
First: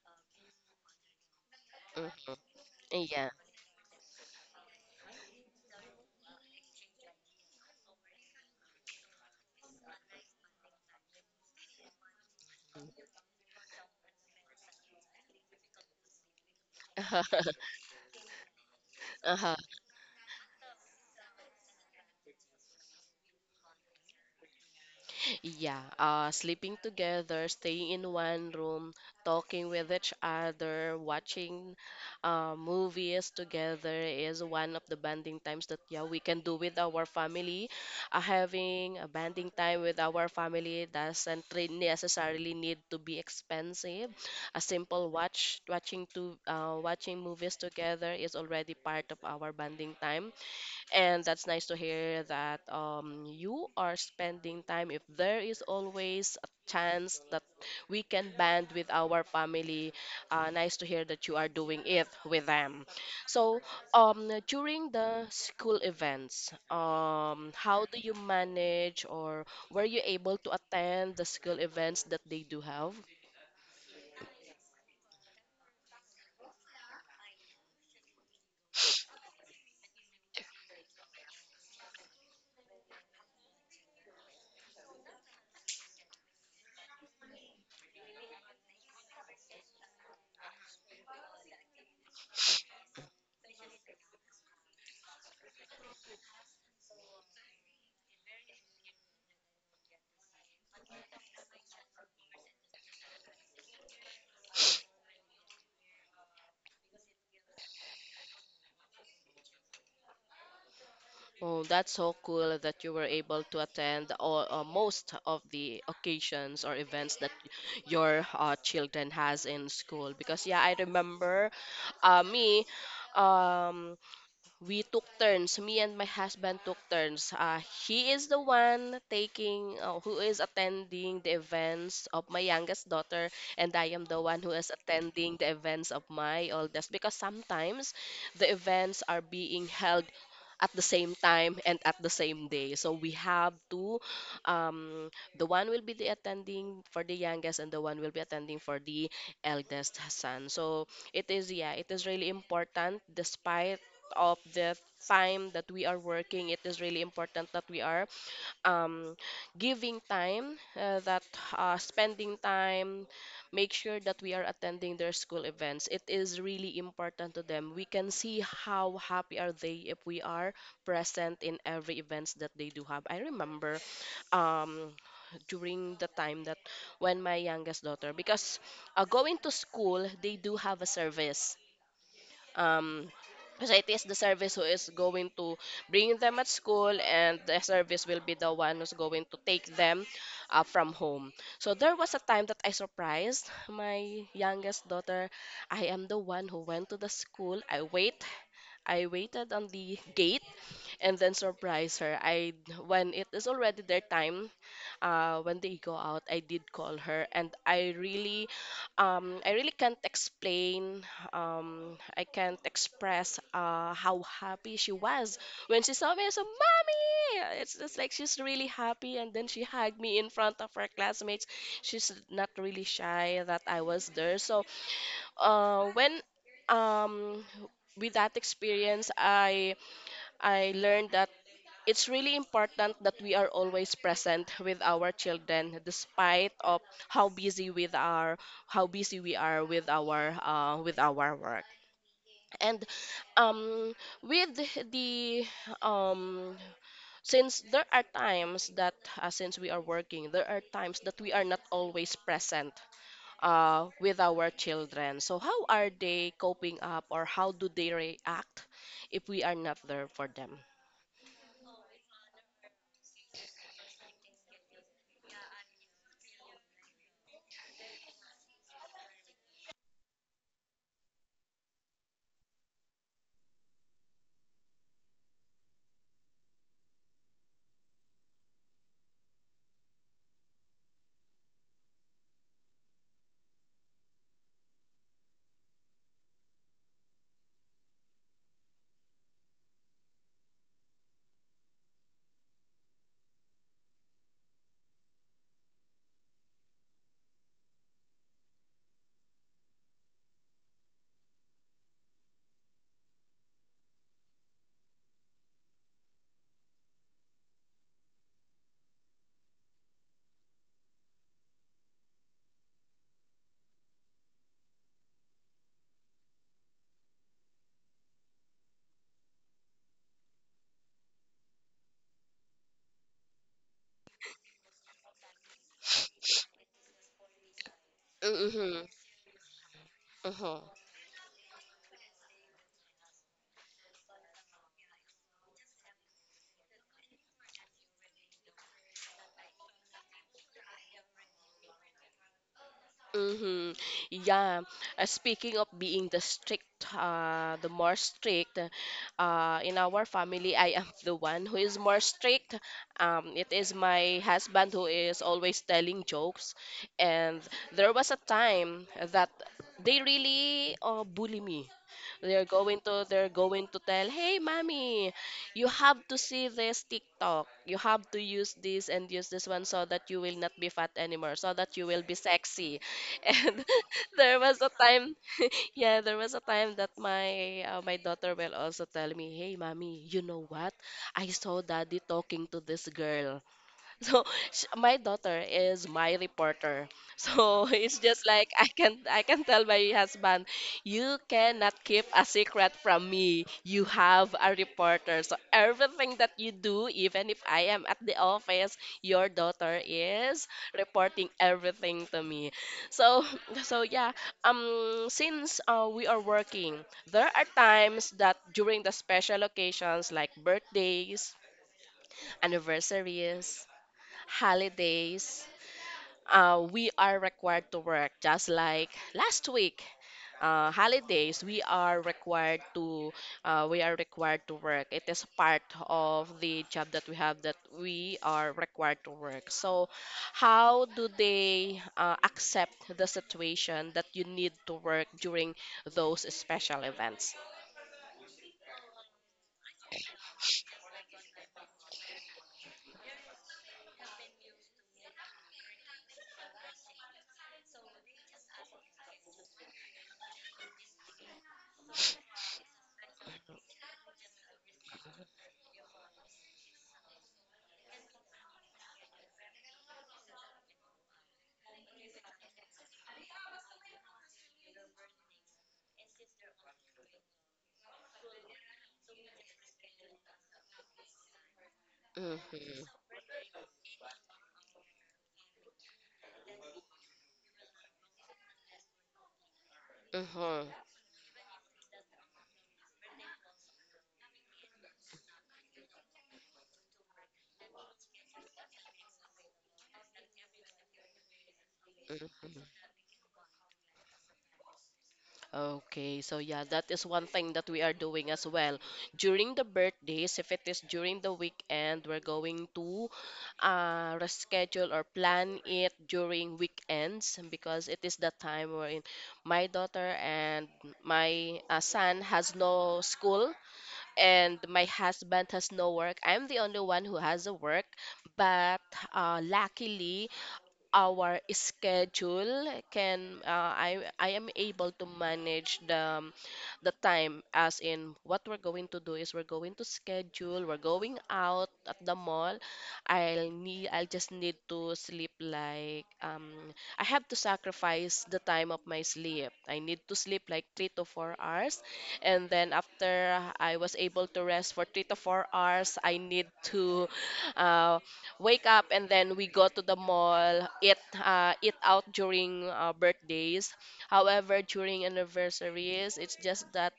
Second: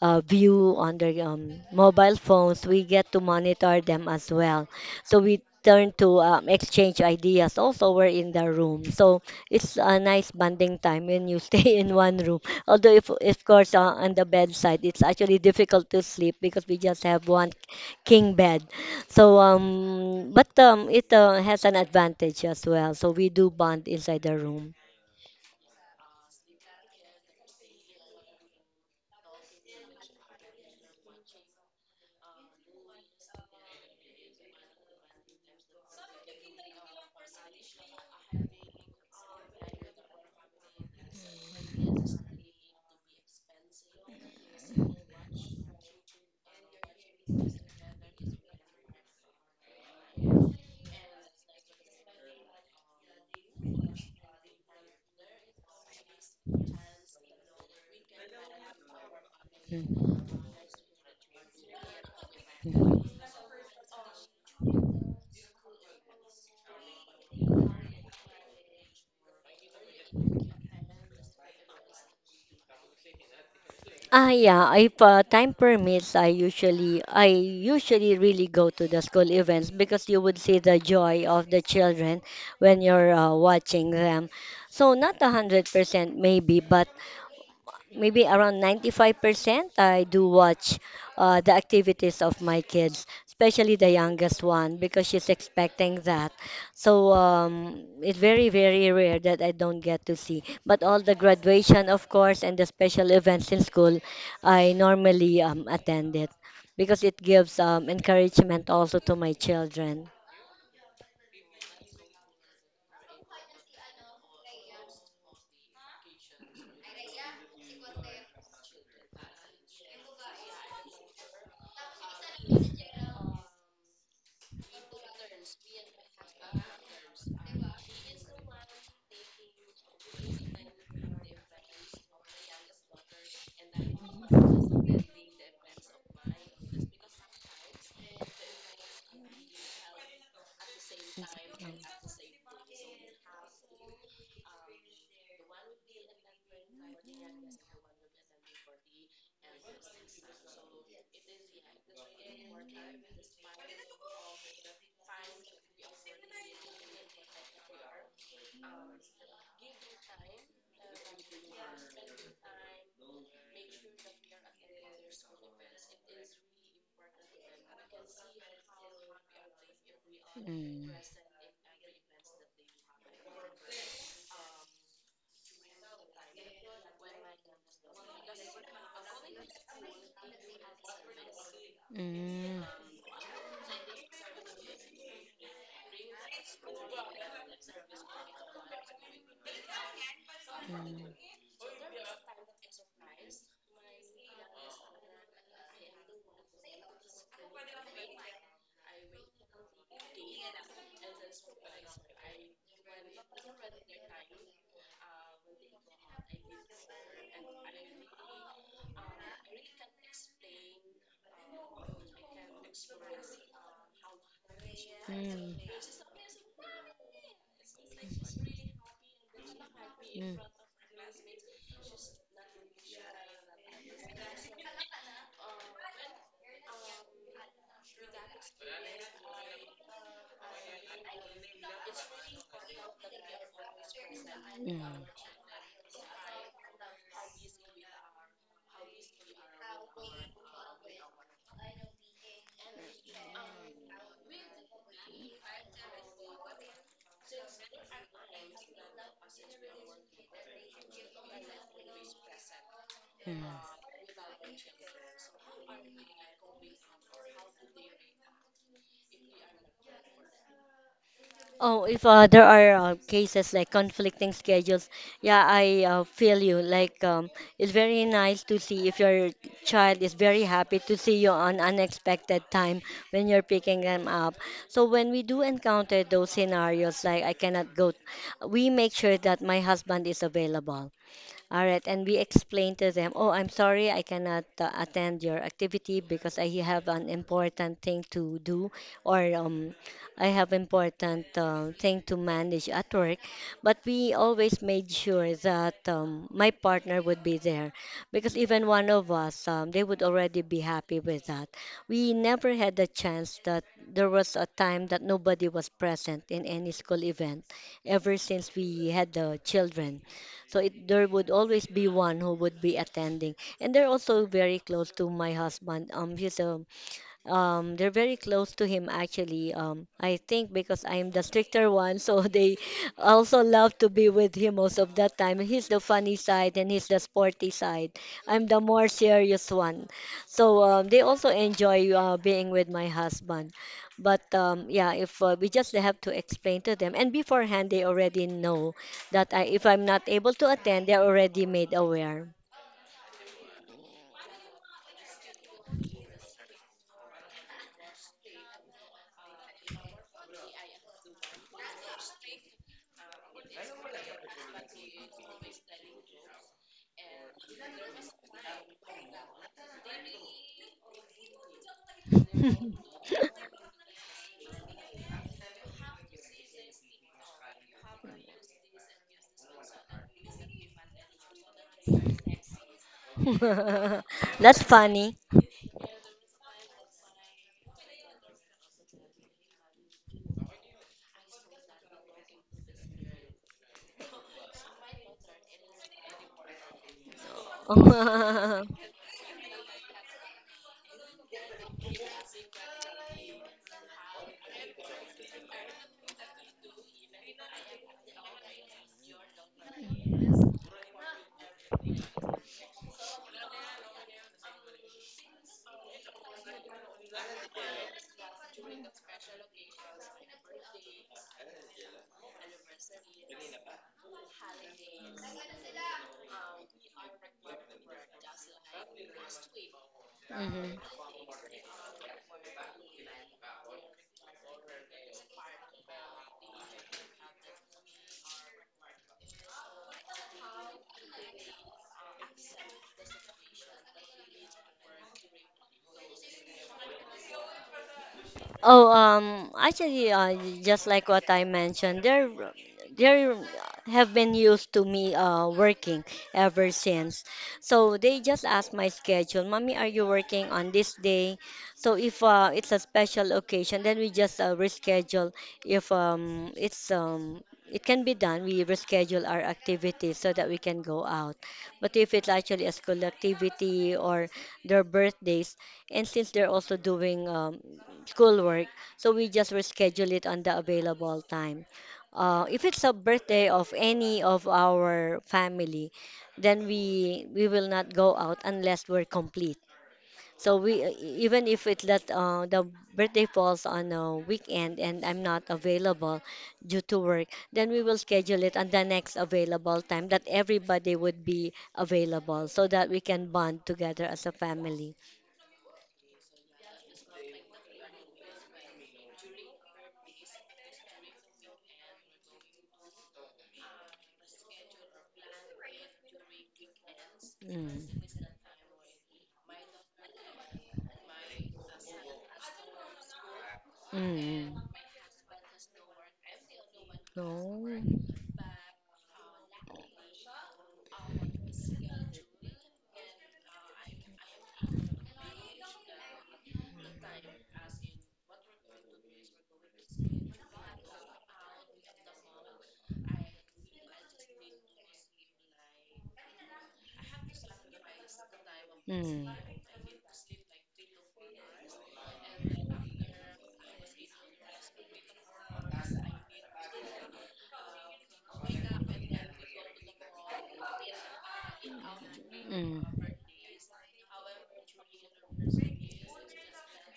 [SPEAKER 2] view on their mobile
[SPEAKER 1] Mm-hmm.
[SPEAKER 2] phones. We get to
[SPEAKER 1] Yeah.
[SPEAKER 2] monitor them as well. So we turn to exchange ideas also we're in the room. So it's a nice bonding time when you stay in one room. Although if of course on the bedside it's actually difficult to sleep because we just have one king bed. So
[SPEAKER 1] Uh-huh.
[SPEAKER 2] but it has an advantage as well. So we do bond inside the room.
[SPEAKER 1] Yeah, sleeping together, staying in one room, talking with each other, watching movies together is one of the bonding times that, yeah, we can do with our family. Having a bonding time with our family doesn't necessarily need to be expensive. A simple watching to watching movies together is already part of our bonding time, and that's nice to hear that, you are spending time. If there is always a chance that we can band with our family,
[SPEAKER 2] Hmm.
[SPEAKER 1] nice to hear that you are doing it with them. So, during the school events, how do you manage, or were you able to attend the school events that they do have?
[SPEAKER 2] Ah, yeah. If time permits, I usually really go to the school events because you would see the joy of the children when you're watching them. So not 100% maybe, but maybe around 95% I do watch the activities of my kids, especially the youngest one because she's expecting that. So it's very, very rare that I don't get to see. But all the graduation, of course, and the special events in school, I normally attend it because it gives encouragement also to my children.
[SPEAKER 1] Oh, that's so cool that you were able to attend all, most of the occasions or events that your children has in school. Because yeah, I remember me. Um, we took turns me and my husband took turns. He is the one taking who is attending the events of my youngest daughter, and I am the one who is attending the events of my oldest, because sometimes the events are being held at the same time and at the same day, so we have to, um, the one will be the attending for the youngest and the one will be attending for the eldest son. So it is, yeah, it is really important, despite of the time that we are working, it is really important that we are, um, giving time, that spending time, make sure that we are attending their school events. It is really important to them. We can see how happy are they if we are
[SPEAKER 2] Mm,
[SPEAKER 1] present in every events that they do have. I remember um, during the time that when my youngest daughter, because going to school, they do have a service,
[SPEAKER 2] mm,
[SPEAKER 1] um because it is the service who is going to bring them at school, and the service will be the one who's going to take them from
[SPEAKER 2] mm,
[SPEAKER 1] home. So there was a time that I surprised my youngest daughter. I am the one who went to the school. I waited on the gate and then surprised her. I When it is already their time, when they go out, I did call her, and I really, can't explain, I can't express how happy she was
[SPEAKER 2] mm,
[SPEAKER 1] when she saw me. So, mommy, it's just like she's really happy, and then she hugged me in
[SPEAKER 2] mm,
[SPEAKER 1] front of her classmates. She's not really shy that I was there. So, when um, with that experience, I learned that it's really important that we are always present with
[SPEAKER 2] mm,
[SPEAKER 1] our children, despite of how busy with our how busy we are with our work. And um with the um since there are times that, since we are working, there are times that we are not always present
[SPEAKER 2] mm.
[SPEAKER 1] with our children. So how are they coping up, or how do they react if we are not there for them?
[SPEAKER 2] Oh, if there are cases like conflicting schedules, yeah, I feel you. Like, it's very nice to see if your child is very happy to see you on unexpected time when you're picking them up. So when we do encounter those scenarios, like I cannot go, we make sure that my husband is available. All right, and we explain to them, oh, I'm sorry, I cannot attend your activity because I have an important thing to do, or I have important thing to manage at work. But we always made sure that my partner would be there, because even one of us, they would already be happy with that. We never had a chance that there was a time that nobody was present in any school event ever since we had the children. So it there would always be one who would be attending. And they're also very close to my husband. He's a they're very close to him actually. I think because I'm the stricter one, so they also love to be with him most of the time. He's the funny side and he's the sporty side. I'm the
[SPEAKER 1] Mm-hmm.
[SPEAKER 2] more serious one.
[SPEAKER 1] Mm-hmm.
[SPEAKER 2] They also enjoy being with my husband. But yeah, if we just have to explain to them, and beforehand they already know that if I'm not able to attend, they're already made aware.
[SPEAKER 1] Mm-hmm. Yeah. Speaking of being the more strict, in our family, I am the one who is more strict. It is my husband who is always telling jokes, and there was a time that they really bully me. They're going to tell, "Hey, mommy, you have to see this TikTok. You have to use this and use this one so that you will not be fat anymore, so that you will be sexy." And there was
[SPEAKER 2] That's
[SPEAKER 1] a time,
[SPEAKER 2] funny.
[SPEAKER 1] yeah, there was a time that my daughter will also tell me, "Hey, mommy, you know what? I saw daddy talking to this girl." So sh my daughter is my reporter. So it's just like I can I can tell my husband, you cannot keep a secret from me. You have a reporter. So everything that you do, even if I am at the office, your daughter is reporting everything to me. So so yeah, since we are working, there are times that during the special occasions like birthdays, anniversaries, holidays, we are required to work, just like last week. Uh,
[SPEAKER 2] Mhm.
[SPEAKER 1] holidays we are required to uh, we are required to work. It is part of the job that we have, that we are required to work. So how do they accept the situation that you need to work during those special events?
[SPEAKER 2] Oh, um, actually, uh, just like what I mentioned, there have been used to me working ever since. So they just ask my schedule. Mommy, are you working on this day? So if it's a special occasion, then we just reschedule. If it's it can be done, we reschedule our activities so that we can go out. But if it's actually a school activity or their birthdays, and since they're also doing schoolwork, so we just reschedule it on the available time. If
[SPEAKER 1] Hmm.
[SPEAKER 2] it's a birthday of any of our family, then we will not go out unless we're complete. So
[SPEAKER 1] Hmm.
[SPEAKER 2] we e, Even if it that the birthday falls on a weekend and I'm not available due to work, then we will schedule it on the next available time that everybody would be available so
[SPEAKER 1] Hmm.
[SPEAKER 2] that we can bond together as a family.
[SPEAKER 1] Okay, so yeah, that is one thing that we are doing as well. During the birthdays, if it is during the weekend, we're going to reschedule or plan it during weekends, because it
[SPEAKER 2] Mm.
[SPEAKER 1] is the time wherein my daughter and my son has no school,
[SPEAKER 2] 음.
[SPEAKER 1] and my husband has no work. I'm the only one who has a
[SPEAKER 2] 어.
[SPEAKER 1] work, but luckily our schedule can I am able to manage the, the time. As in what we're going to do is we're going to schedule we're going out at the mall. I'll just need to sleep like, I have to sacrifice the time of my
[SPEAKER 2] 음.
[SPEAKER 1] sleep. I need to sleep like 3 to 4 hours, and then after I was able to rest for 3 to 4 hours, I need to uh, wake up, and then we go to the mall, eat out during
[SPEAKER 2] 음.
[SPEAKER 1] birthdays. However, during anniversaries, it's just that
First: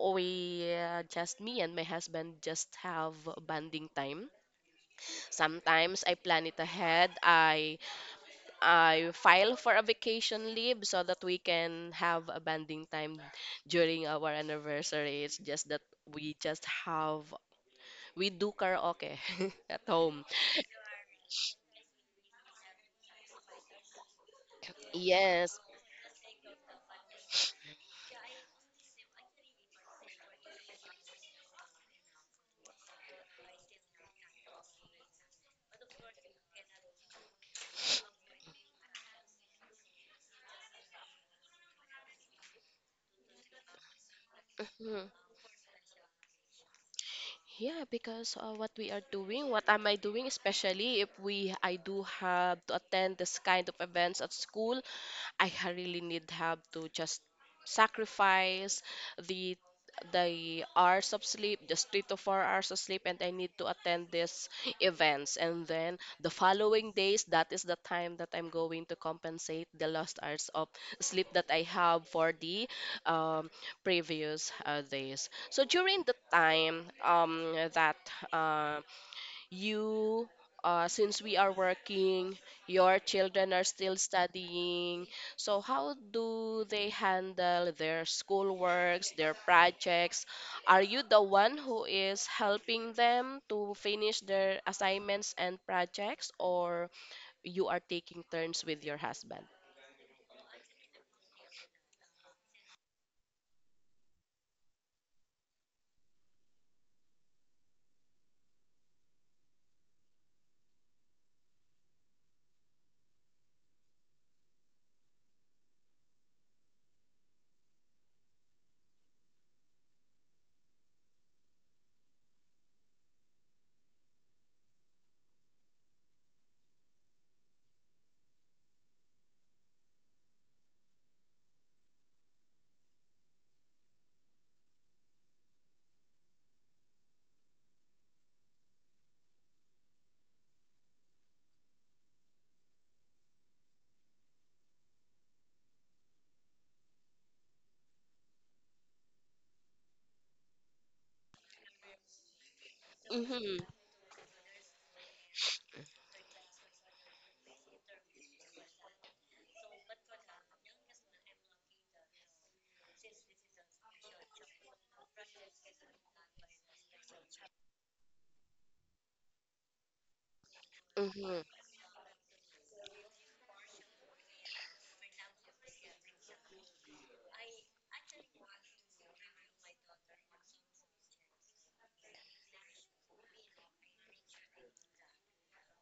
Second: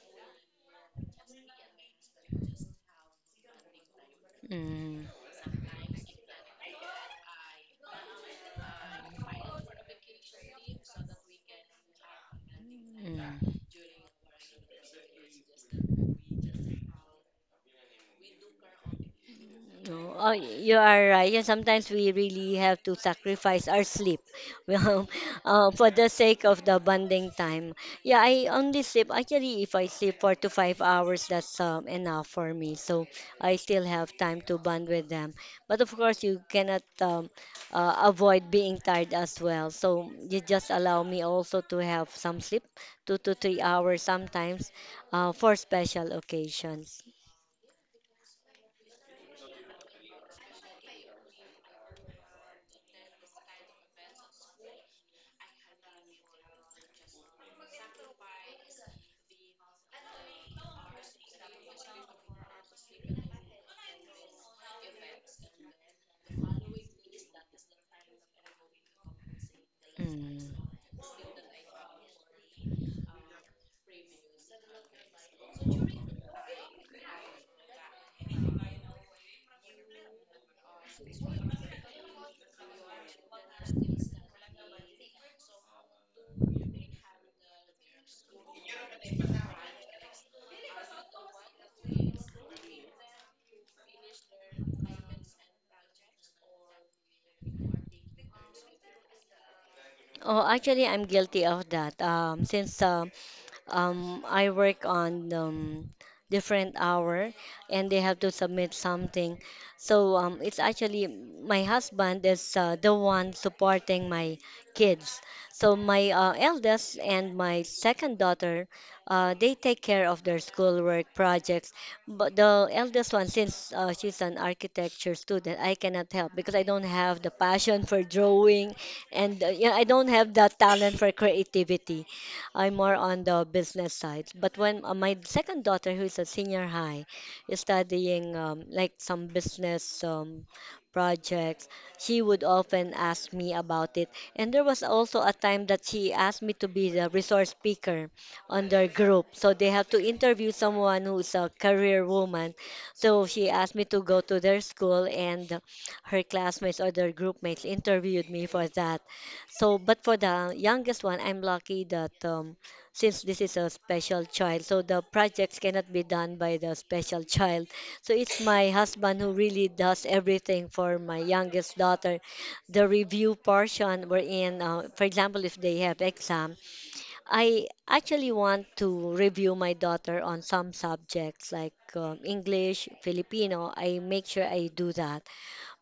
[SPEAKER 1] we just me and my husband just have bonding time.
[SPEAKER 2] 음.
[SPEAKER 1] Sometimes I plan it ahead. I file for a vacation leave so that we can have a bonding time
[SPEAKER 2] 음.
[SPEAKER 1] during our anniversary. It's just that we just have we do karaoke at
[SPEAKER 2] No,
[SPEAKER 1] home.
[SPEAKER 2] Oh, you are right. Yeah, sometimes we really have to sacrifice our sleep, well,
[SPEAKER 1] Yes.
[SPEAKER 2] for the sake of the bonding time. Yeah, I only sleep actually. If I sleep 4 to 5 hours, that's enough for me. So I still have time to bond with them. But of course, you cannot avoid being tired as well. So you just allow me also to have some sleep, 2 to 3 hours sometimes, for special occasions.
[SPEAKER 1] Yeah, because what we are doing, what am I doing, especially if we I do have to attend this kind of events at school, really need have to just sacrifice the the hours of sleep, just 3 to 4 hours of sleep, and I need to attend these events. And then the following days, that is the time that I'm going to compensate the lost hours of
[SPEAKER 2] Mm.
[SPEAKER 1] sleep that I have for the, um, previous days. So during the time, uh, you, since we are working, your children are still studying. So how do they handle their schoolworks, their projects? Are you the one who is helping them to finish their assignments and projects, or you are taking turns with your husband?
[SPEAKER 2] Oh, Actually, I'm guilty of that. Since I work on different hour and they have to submit something. So it's actually my husband is the one supporting my kids. So my eldest and my second daughter, they take care of their schoolwork projects. But the eldest one, since she's an architecture student, I cannot help because I don't have the passion for drawing and yeah, I don't have that talent for creativity. I'm more on the business side. But when my second daughter, who is a senior high, is studying like some business projects, she would often ask me about it. And there was also a time that she asked me to be the resource speaker on their group. So they have to interview someone who's a career woman. So she
[SPEAKER 1] Mm-hmm.
[SPEAKER 2] asked me to go to their school, and her classmates or their group mates interviewed me for that. So, but for the youngest one, I'm lucky that since this is a special child, so the projects cannot be done by the special child. So it's my husband who really does everything for my
[SPEAKER 1] Mm-hmm.
[SPEAKER 2] youngest daughter. The review portion we're in, for example, if they have exam, I actually want to review my daughter on some subjects like English, Filipino. I make sure I do that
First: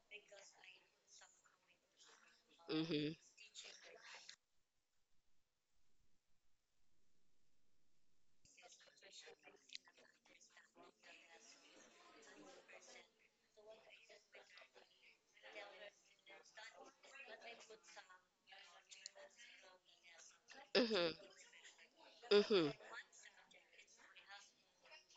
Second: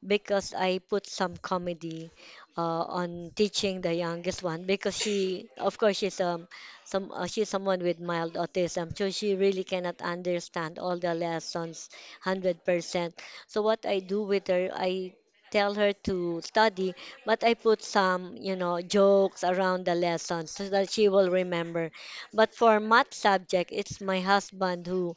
[SPEAKER 2] because I put some comedy
[SPEAKER 1] Mm-hmm.
[SPEAKER 2] on teaching the youngest one because she, of course, she's some she's someone with mild autism, so she really cannot understand all the lessons 100%. So what I do with her, I tell her to study, but I put some, you know, jokes around the lessons so that she will remember. But
[SPEAKER 1] Mm-hmm.
[SPEAKER 2] for math subject, it's my husband who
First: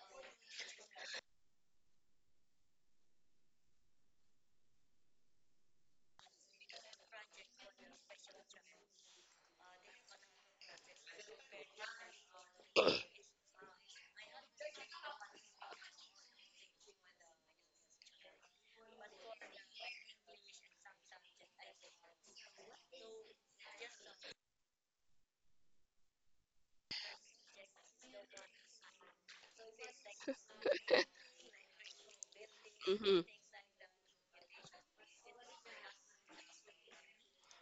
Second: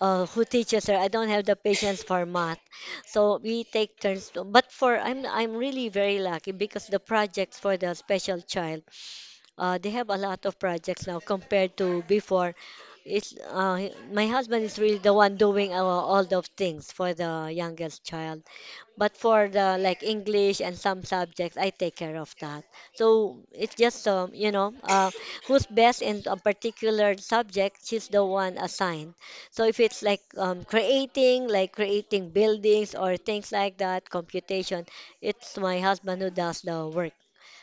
[SPEAKER 2] uh, who teaches her. I don't have the patience for math, so we take turns. To, but for I'm really very lucky because the projects for the special child, they have a lot of projects now compared to before. It's my husband is really the one doing all the things for the youngest child. But for the like English and some subjects, I take care of that. So it's just you know, who's best in a particular subject, she's the one assigned. So if it's like um,
[SPEAKER 1] Mm-hmm.
[SPEAKER 2] creating, like creating buildings or things like that, computation, it's my husband who does the work.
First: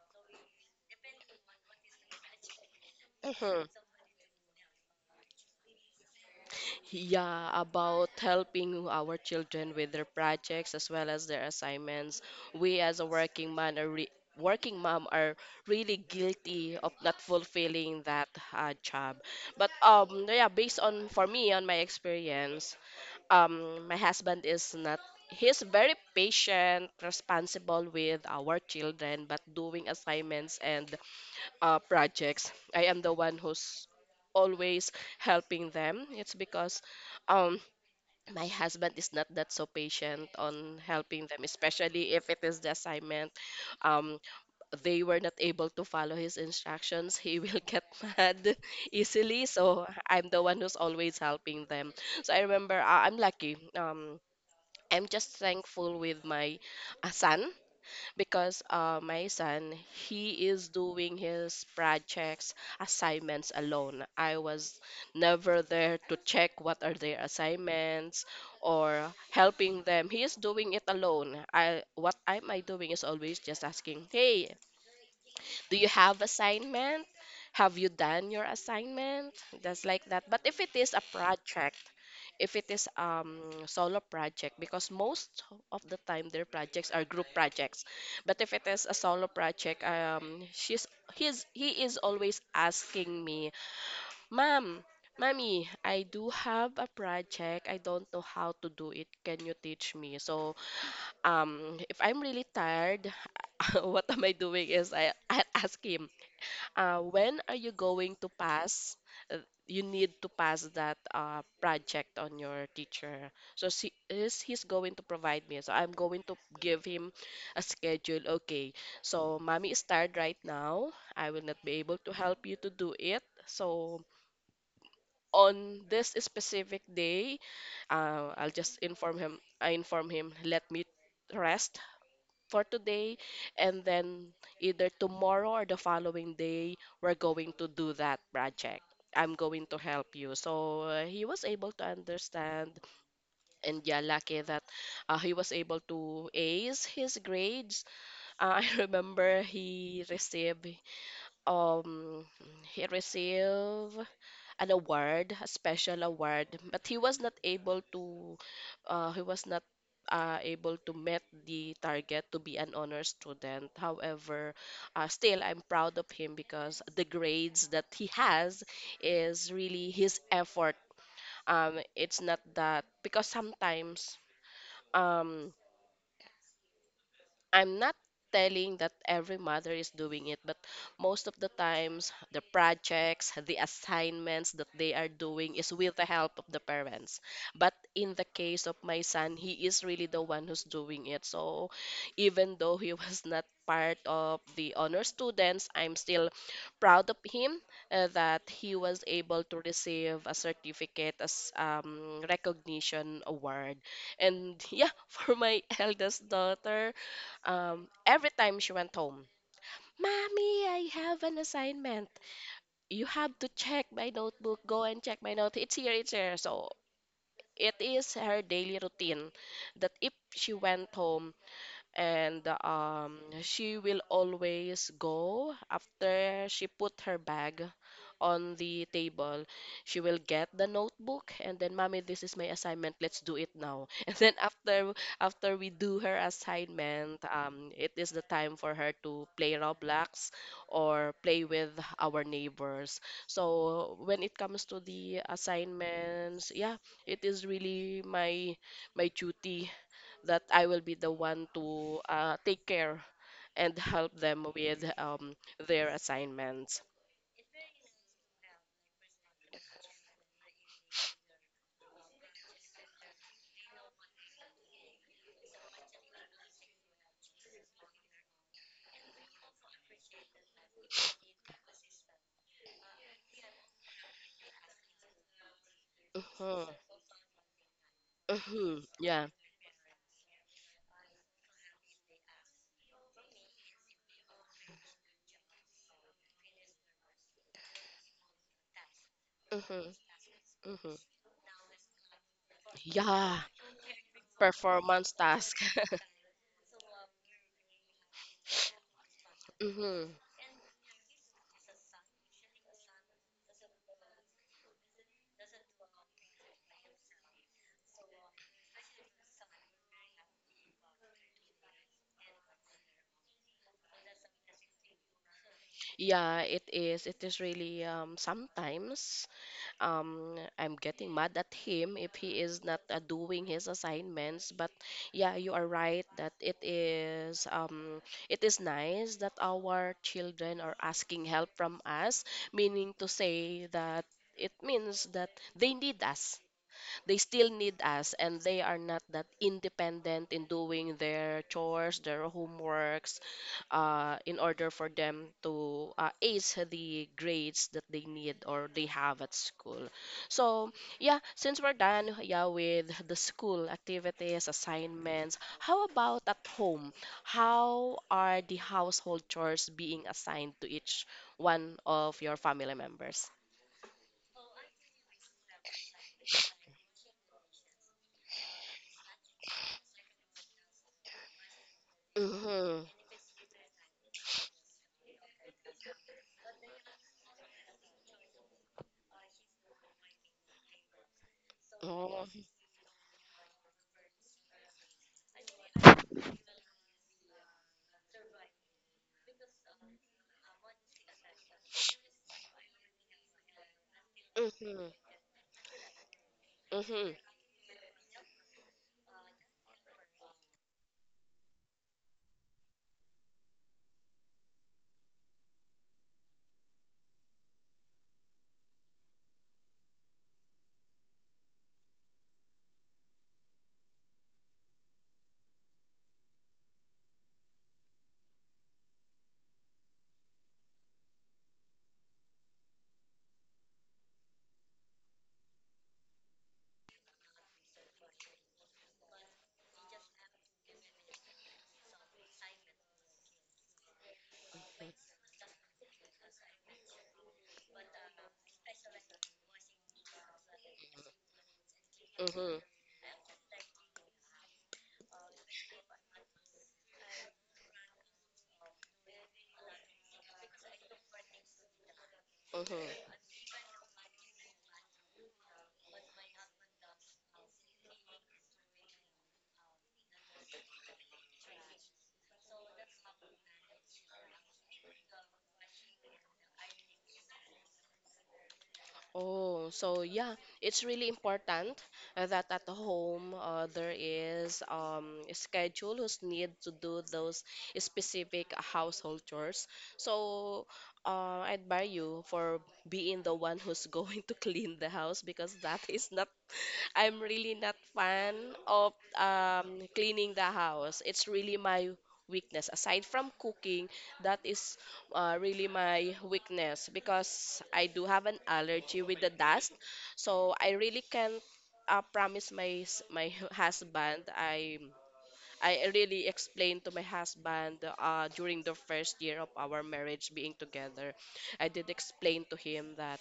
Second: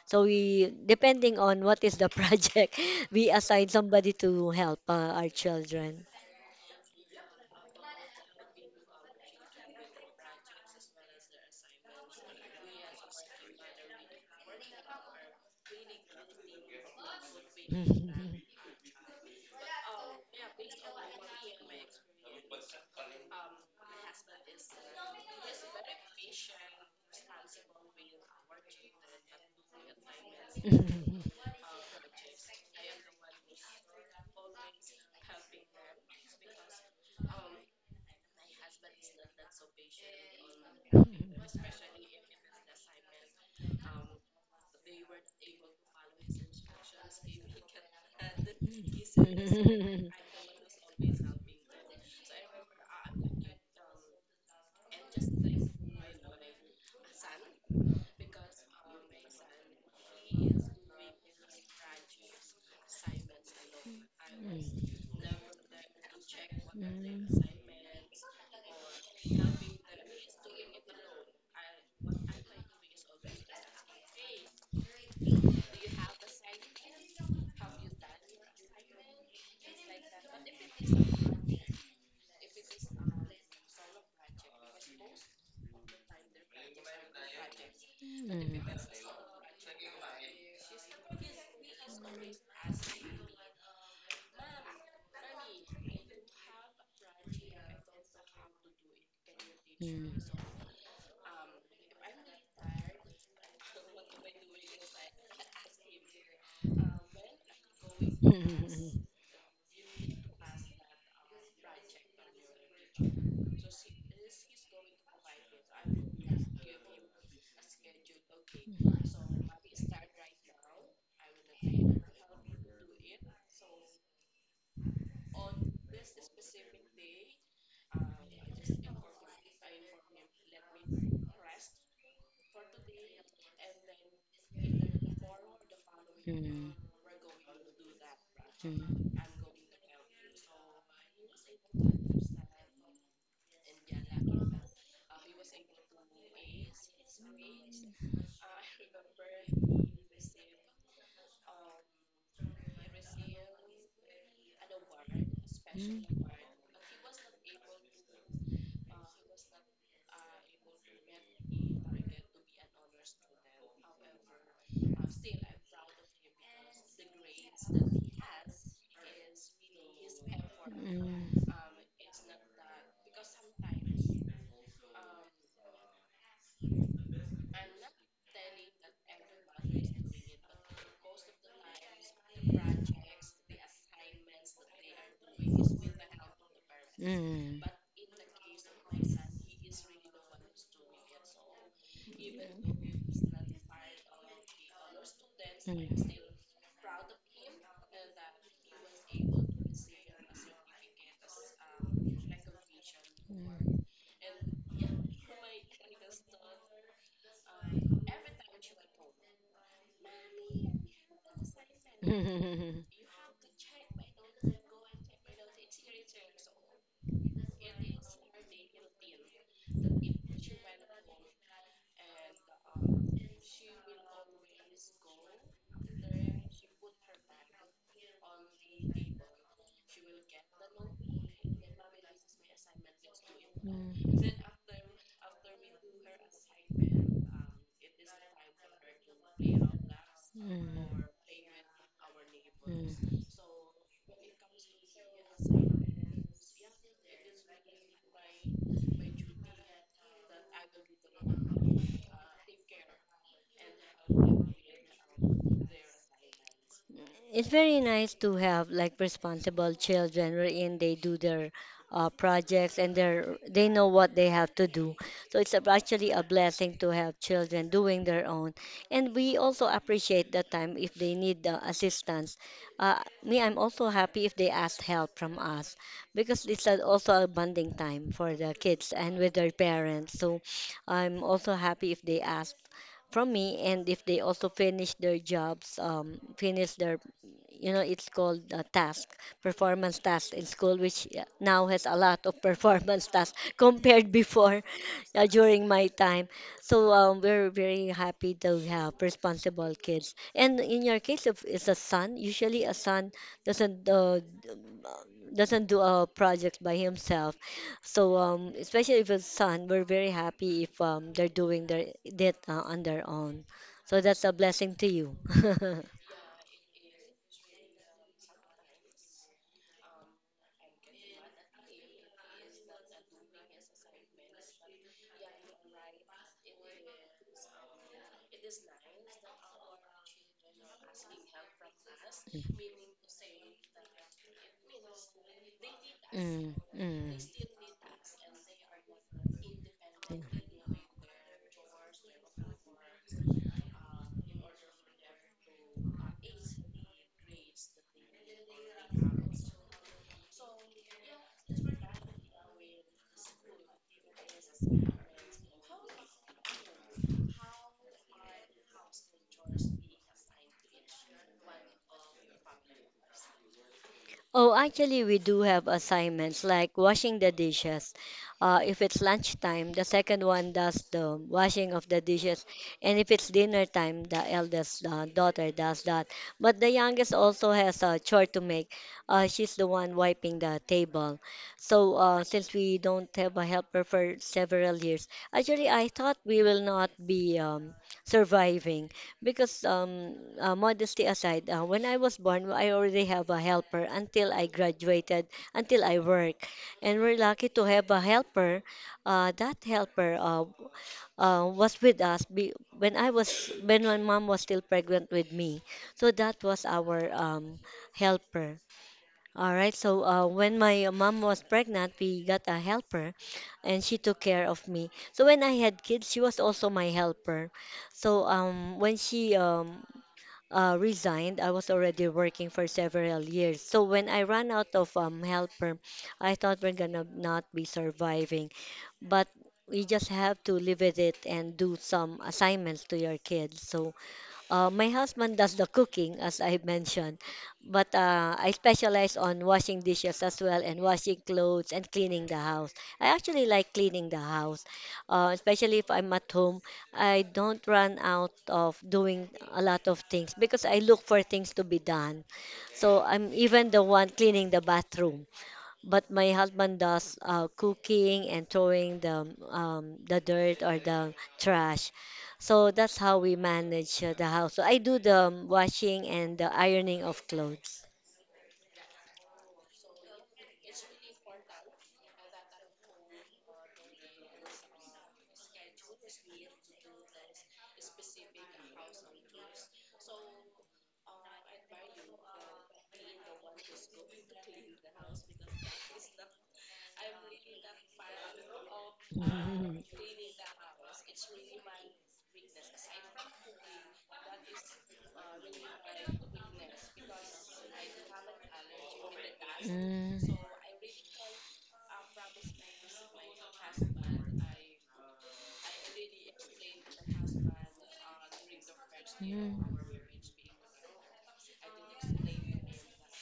[SPEAKER 2] So we, depending on what is the project, we
[SPEAKER 1] Mhm.
[SPEAKER 2] assign somebody to help our children.
[SPEAKER 1] Yeah, about helping our children with their projects as well as their assignments. We as a working mom are really guilty of not fulfilling that job. But yeah, based on for me on my experience, my husband is not he's very patient, responsible with our children, but doing assignments and projects, I am the one who's always helping them. It's because, um, my husband is not that so patient on helping them, especially if it is the assignment. Um, they were not able to follow his instructions. He will get mad easily. So I'm the one who's always helping them. So I remember, I'm lucky. I'm just thankful with my son because my son he is doing his projects, assignments alone. I was
[SPEAKER 2] Mm.
[SPEAKER 1] never there to check
[SPEAKER 2] Mm.
[SPEAKER 1] what are their
[SPEAKER 2] Mm. Mm.
[SPEAKER 1] assignments or helping them. He is doing it alone. I what am I doing is always just asking, hey, do you have assignment? Have you done your assignment? Just like that. But if it is a project, if it is solo project, because most of the time their projects are group projects, but if it is a solo project, she's he's he is always asking me, mom, mommy, I do have a project, I don't know how to do it, can you teach me? So if I'm really tired, what am I doing is I ask him, when are you going to pass? You need to pass that project on your teacher. So she is he's going to provide me. So I'm going to give him a schedule. Okay. So mommy is tired right now. I will not be able to help you to do it. So on this specific day, I'll just inform him. I inform him. Let me rest for today, and then either tomorrow or the following day we're going to do that project. I'm going to help you. So he was able to understand, and yeah, lucky that he was able to ace his grades. I remember um he received an award, a special award, but he was not able to he was not able to meet the target to be an honor student. However, still I'm proud of him because the grades that he has is really his effort. It's not that, because sometimes um I'm not telling that every mother is doing it, but most of the times, the projects, the assignments that they are doing is with the help of the
[SPEAKER 2] Mm. Mm.
[SPEAKER 1] parents. But
[SPEAKER 2] Mm.
[SPEAKER 1] in the case of my son, he is really the one who's doing it. So even though he was not part of the honor students, I'm
[SPEAKER 2] Mm.
[SPEAKER 1] still proud of him, that he was able to receive a certificate as recognition award. And yeah, for my eldest daughter, every time she went home. Mommy, I have an assignment.
[SPEAKER 2] Mm.
[SPEAKER 1] You have to check my notebook. Go and check my note. It's here, it's here. So it is her daily routine that if she went home, and she will always go after she put her bag on the table, she will get the notebook, and then, mommy, this is my assignment, let's do it
[SPEAKER 2] Mm.
[SPEAKER 1] now.
[SPEAKER 2] Mm.
[SPEAKER 1] And
[SPEAKER 2] Mm. Mm.
[SPEAKER 1] then after we do her assignment, it is the time for her to play Roblox
[SPEAKER 2] Mm.
[SPEAKER 1] or play with our neighbors.
[SPEAKER 2] Mm.
[SPEAKER 1] So when it comes to the assignments, yeah, it is really my duty that I will be the one to take care and help them with their assignments.
[SPEAKER 2] It's very nice to have like responsible children wherein they do their projects and they know what they have to do. So it's actually a blessing to have children doing their own. And we also appreciate the time if they need assistance. I'm also happy if they ask help from us because
[SPEAKER 1] Mhm,
[SPEAKER 2] it's also a bonding time for the
[SPEAKER 1] mhm.
[SPEAKER 2] kids and
[SPEAKER 1] Yeah.
[SPEAKER 2] with their parents. So I'm also happy if they ask from me and if they also finish their you know it's called a task
[SPEAKER 1] Mhm,
[SPEAKER 2] performance task in school
[SPEAKER 1] mhm.
[SPEAKER 2] which now has a lot of performance
[SPEAKER 1] Yeah.
[SPEAKER 2] tasks compared before
[SPEAKER 1] Performance task.
[SPEAKER 2] during my time. We're very happy to have responsible
[SPEAKER 1] Hmm.
[SPEAKER 2] kids, and in your case if it's a son, usually a son doesn't uh, doesn't do a project by himself. Especially if it's son, we're very happy if they're doing their that on their own. So that's a blessing to you.
[SPEAKER 1] Yeah, it is. It is really, sometimes I'm getting mad at him if he is not doing his assignments, but yeah, you are right that it is, it is nice that our children are asking help from us, meaning to say that, it means that they need us.
[SPEAKER 2] Mm,
[SPEAKER 1] They
[SPEAKER 2] mm.
[SPEAKER 1] still need us, and they are not that independent
[SPEAKER 2] Yeah.
[SPEAKER 1] in doing their chores, their homeworks, in order for them to ace the grades that they need or they have at school. So, yeah, since we're done, yeah, with the school activities, assignments, how about at home? How are the household chores being assigned to each one of your family members?
[SPEAKER 2] Oh, actually, we do have assignments like washing the dishes. If it's lunchtime, the second one does the washing of the dishes.
[SPEAKER 1] Mm-hmm.
[SPEAKER 2] And if it's dinner time, the eldest daughter does that. But the youngest also has a chore to make. She's the one wiping the table. So,
[SPEAKER 1] Mm-hmm.
[SPEAKER 2] since we don't have a helper for several years, actually, I thought we will not be surviving. Because modesty aside, when I was born, I already have a helper until I graduated, until I work, and
[SPEAKER 1] Mm-hmm.
[SPEAKER 2] we're lucky to have a helper. That helper was with us when I was when my mom was still pregnant with me. So that was our helper. All right. So when my mom was pregnant, we got a helper, and she took care of me. So when I had kids, she was also my helper. So when she resigned, I was already working for several years. So when I ran out of helper, I thought we're gonna not be surviving. But we just have to live with it and do some assignments to your kids. So my husband does the cooking, as I mentioned, but I specialize on washing dishes as well and washing clothes and cleaning the
[SPEAKER 1] Mm-hmm.
[SPEAKER 2] house. I actually like cleaning the house, especially if I'm at home. I don't run out of doing a lot of things because I look for things to be done. So
[SPEAKER 1] Mm-hmm.
[SPEAKER 2] I'm even the one cleaning the bathroom, but my husband does cooking and throwing the dirt or the trash. So that's how we manage the house. So I do the washing and the ironing of clothes.
[SPEAKER 1] Oh, so yeah, it's really important that at home there is a schedule who's need to do those specific household chores. So I admire you for being the one who's going to clean the house, because that is not, I'm really not fan of cleaning the house. It's really my weakness aside from cooking. That is really my weakness because I do have an allergy with the dust. So I really can't promise my my husband. I really explained to my husband during the first year of our marriage being together. I did explain to him that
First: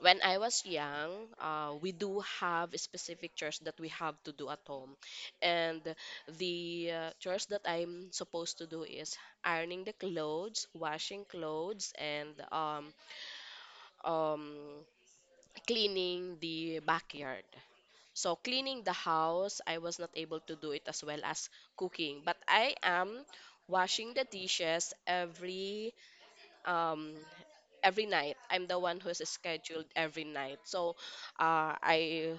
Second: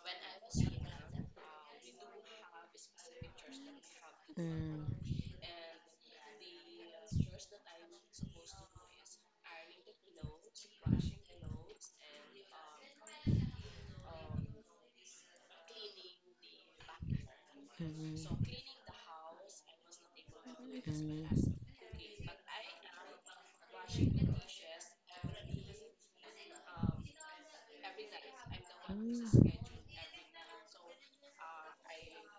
[SPEAKER 1] when I was young, we do have specific chores that we have to
[SPEAKER 2] Mm,
[SPEAKER 1] do
[SPEAKER 2] mm,
[SPEAKER 1] at
[SPEAKER 2] mm,
[SPEAKER 1] home.
[SPEAKER 2] mm,
[SPEAKER 1] And the chores that I'm supposed to do is ironing the clothes, washing clothes, and um, cleaning the backyard.
[SPEAKER 2] mm,
[SPEAKER 1] So, cleaning the house, I was not able to do it
[SPEAKER 2] mm,
[SPEAKER 1] as well as cooking. But I am washing the dishes every, um, every night. I'm the one who's scheduled every night. So I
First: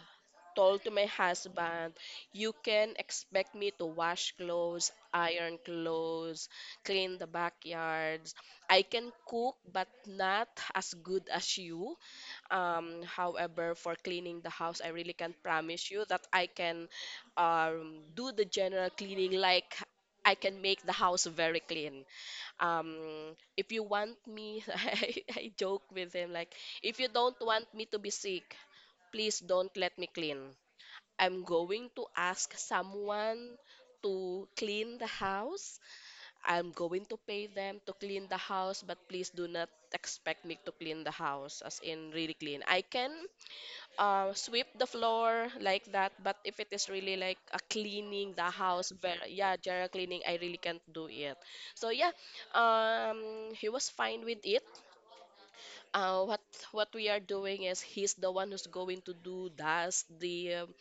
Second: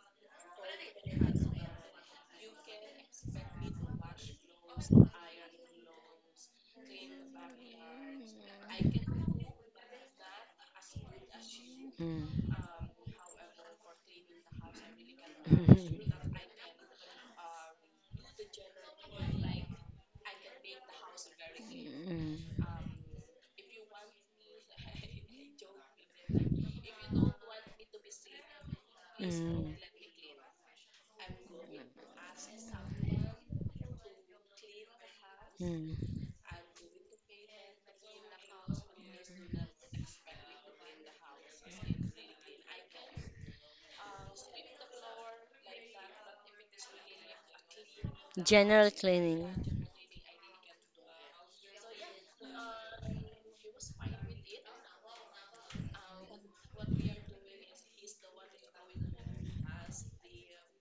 [SPEAKER 1] told to my husband, you can expect me to wash clothes, iron clothes, clean the backyards. I can cook, but not as good as you. However, for cleaning the house, I really can't promise you that I can do the general cleaning. Like, I can make the house very clean, um if you want me. I joke with him like, if you don't want me to be sick,
[SPEAKER 2] mm,
[SPEAKER 1] please don't
[SPEAKER 2] mm,
[SPEAKER 1] let me clean. I'm going to ask someone to clean the
[SPEAKER 2] mm,
[SPEAKER 1] house.
[SPEAKER 2] mm.
[SPEAKER 1] I'm going to pay them to clean the house, but please do not expect me to clean the house as in really clean. I can sweep the floor like that. But if it is really like a cleaning the house,
[SPEAKER 2] General
[SPEAKER 1] very,
[SPEAKER 2] cleaning.
[SPEAKER 1] yeah, general cleaning, I really can't do it. So yeah, he was fine with it. Uh, what what we are doing is he's the one who's going to do does the, um,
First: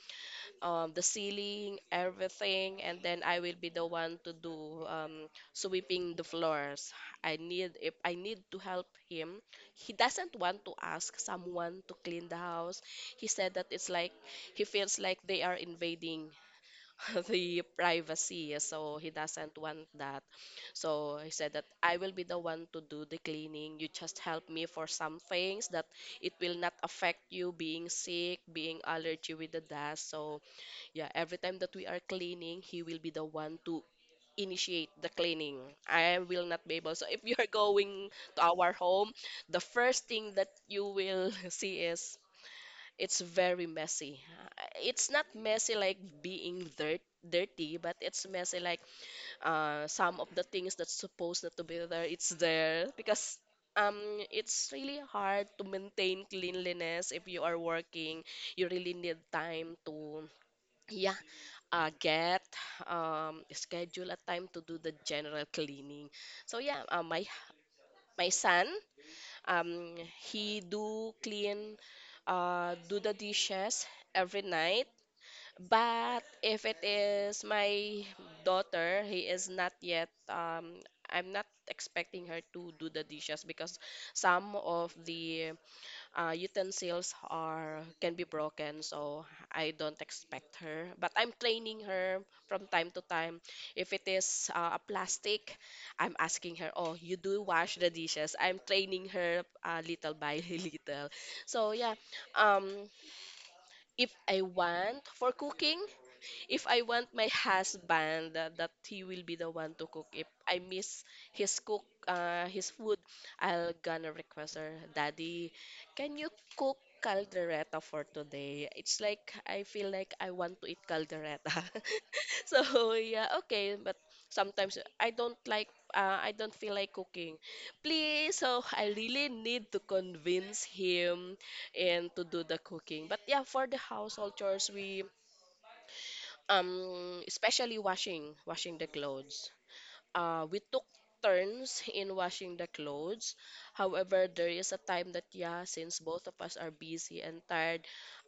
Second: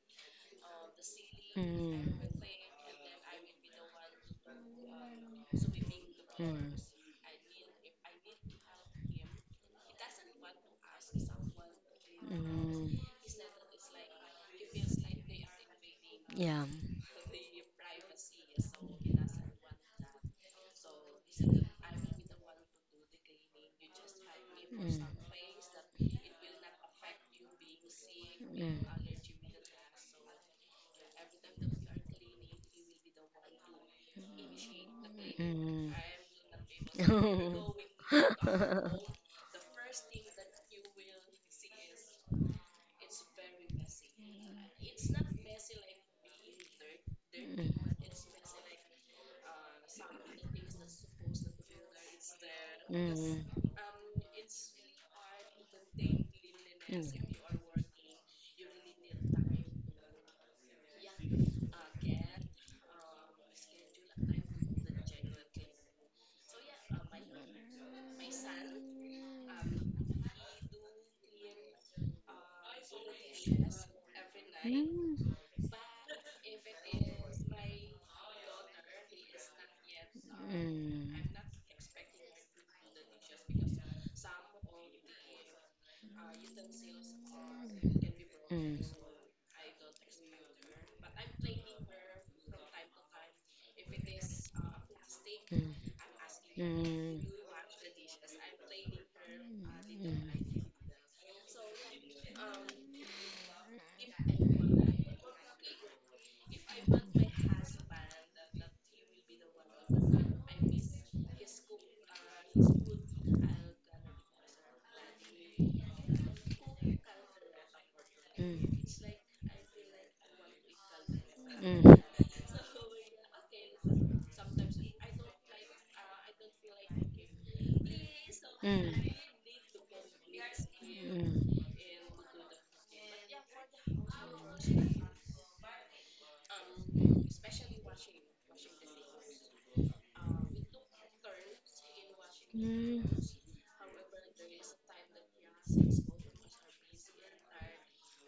[SPEAKER 1] um, the ceiling,
[SPEAKER 2] Mm,
[SPEAKER 1] everything, and then I will be the one to do, sweeping the
[SPEAKER 2] mm, mm,
[SPEAKER 1] floors. I need, if I need to help him. He doesn't want to ask someone to clean the house.
[SPEAKER 2] mm,
[SPEAKER 1] He said that it's like he feels like they are invading
[SPEAKER 2] yeah.
[SPEAKER 1] the privacy, so he doesn't want that. So he said that I will be the one to do the cleaning. You just help me for
[SPEAKER 2] Mm,
[SPEAKER 1] some things that it will not affect you being sick, being
[SPEAKER 2] mm.
[SPEAKER 1] allergy with the dust. So yeah, every time that we are cleaning, he will be the one to initiate the cleaning.
[SPEAKER 2] Mm.
[SPEAKER 1] I will not be able. So if you are going to our home, the first thing that you will see is it's very messy. It's not messy like being dirty, but it's messy like, some of the things that's supposed not to be there, it's there
[SPEAKER 2] Mm.
[SPEAKER 1] because
[SPEAKER 2] Mm.
[SPEAKER 1] um it's really hard to maintain cleanliness if
[SPEAKER 2] Mm.
[SPEAKER 1] you are working. You really need time to, yeah, get, schedule a time to do the general cleaning. So yeah, my son. Um, he do clean, do the dishes every
[SPEAKER 2] Mm.
[SPEAKER 1] night.
[SPEAKER 2] Mm.
[SPEAKER 1] But if it is my daughter, he is not yet, I'm not expecting her to do the dishes because some of the utensils are can be
[SPEAKER 2] Mm. Mm.
[SPEAKER 1] broken. So I don't expect her, but I'm training her from time to time. If it is a
[SPEAKER 2] Mm.
[SPEAKER 1] plastic,
[SPEAKER 2] Mm. Mm.
[SPEAKER 1] I'm asking her, oh, you do wash the dishes. I'm training her little by little. So yeah, um if I want for cooking, if I want my husband that he will be the one to cook, if I miss his cook his food, I'll gonna request, her daddy, can you cook caldereta for today? It's like I feel like I want to eat caldereta.
[SPEAKER 2] Mm.
[SPEAKER 1] So yeah, okay, but sometimes I don't like, I don't feel like cooking, please. So I really need to convince him and to do the cooking. But yeah, for the household chores we, especially washing the clothes, we took turns in washing the clothes. However, there is a time that, yeah, since both of us are busy and tired,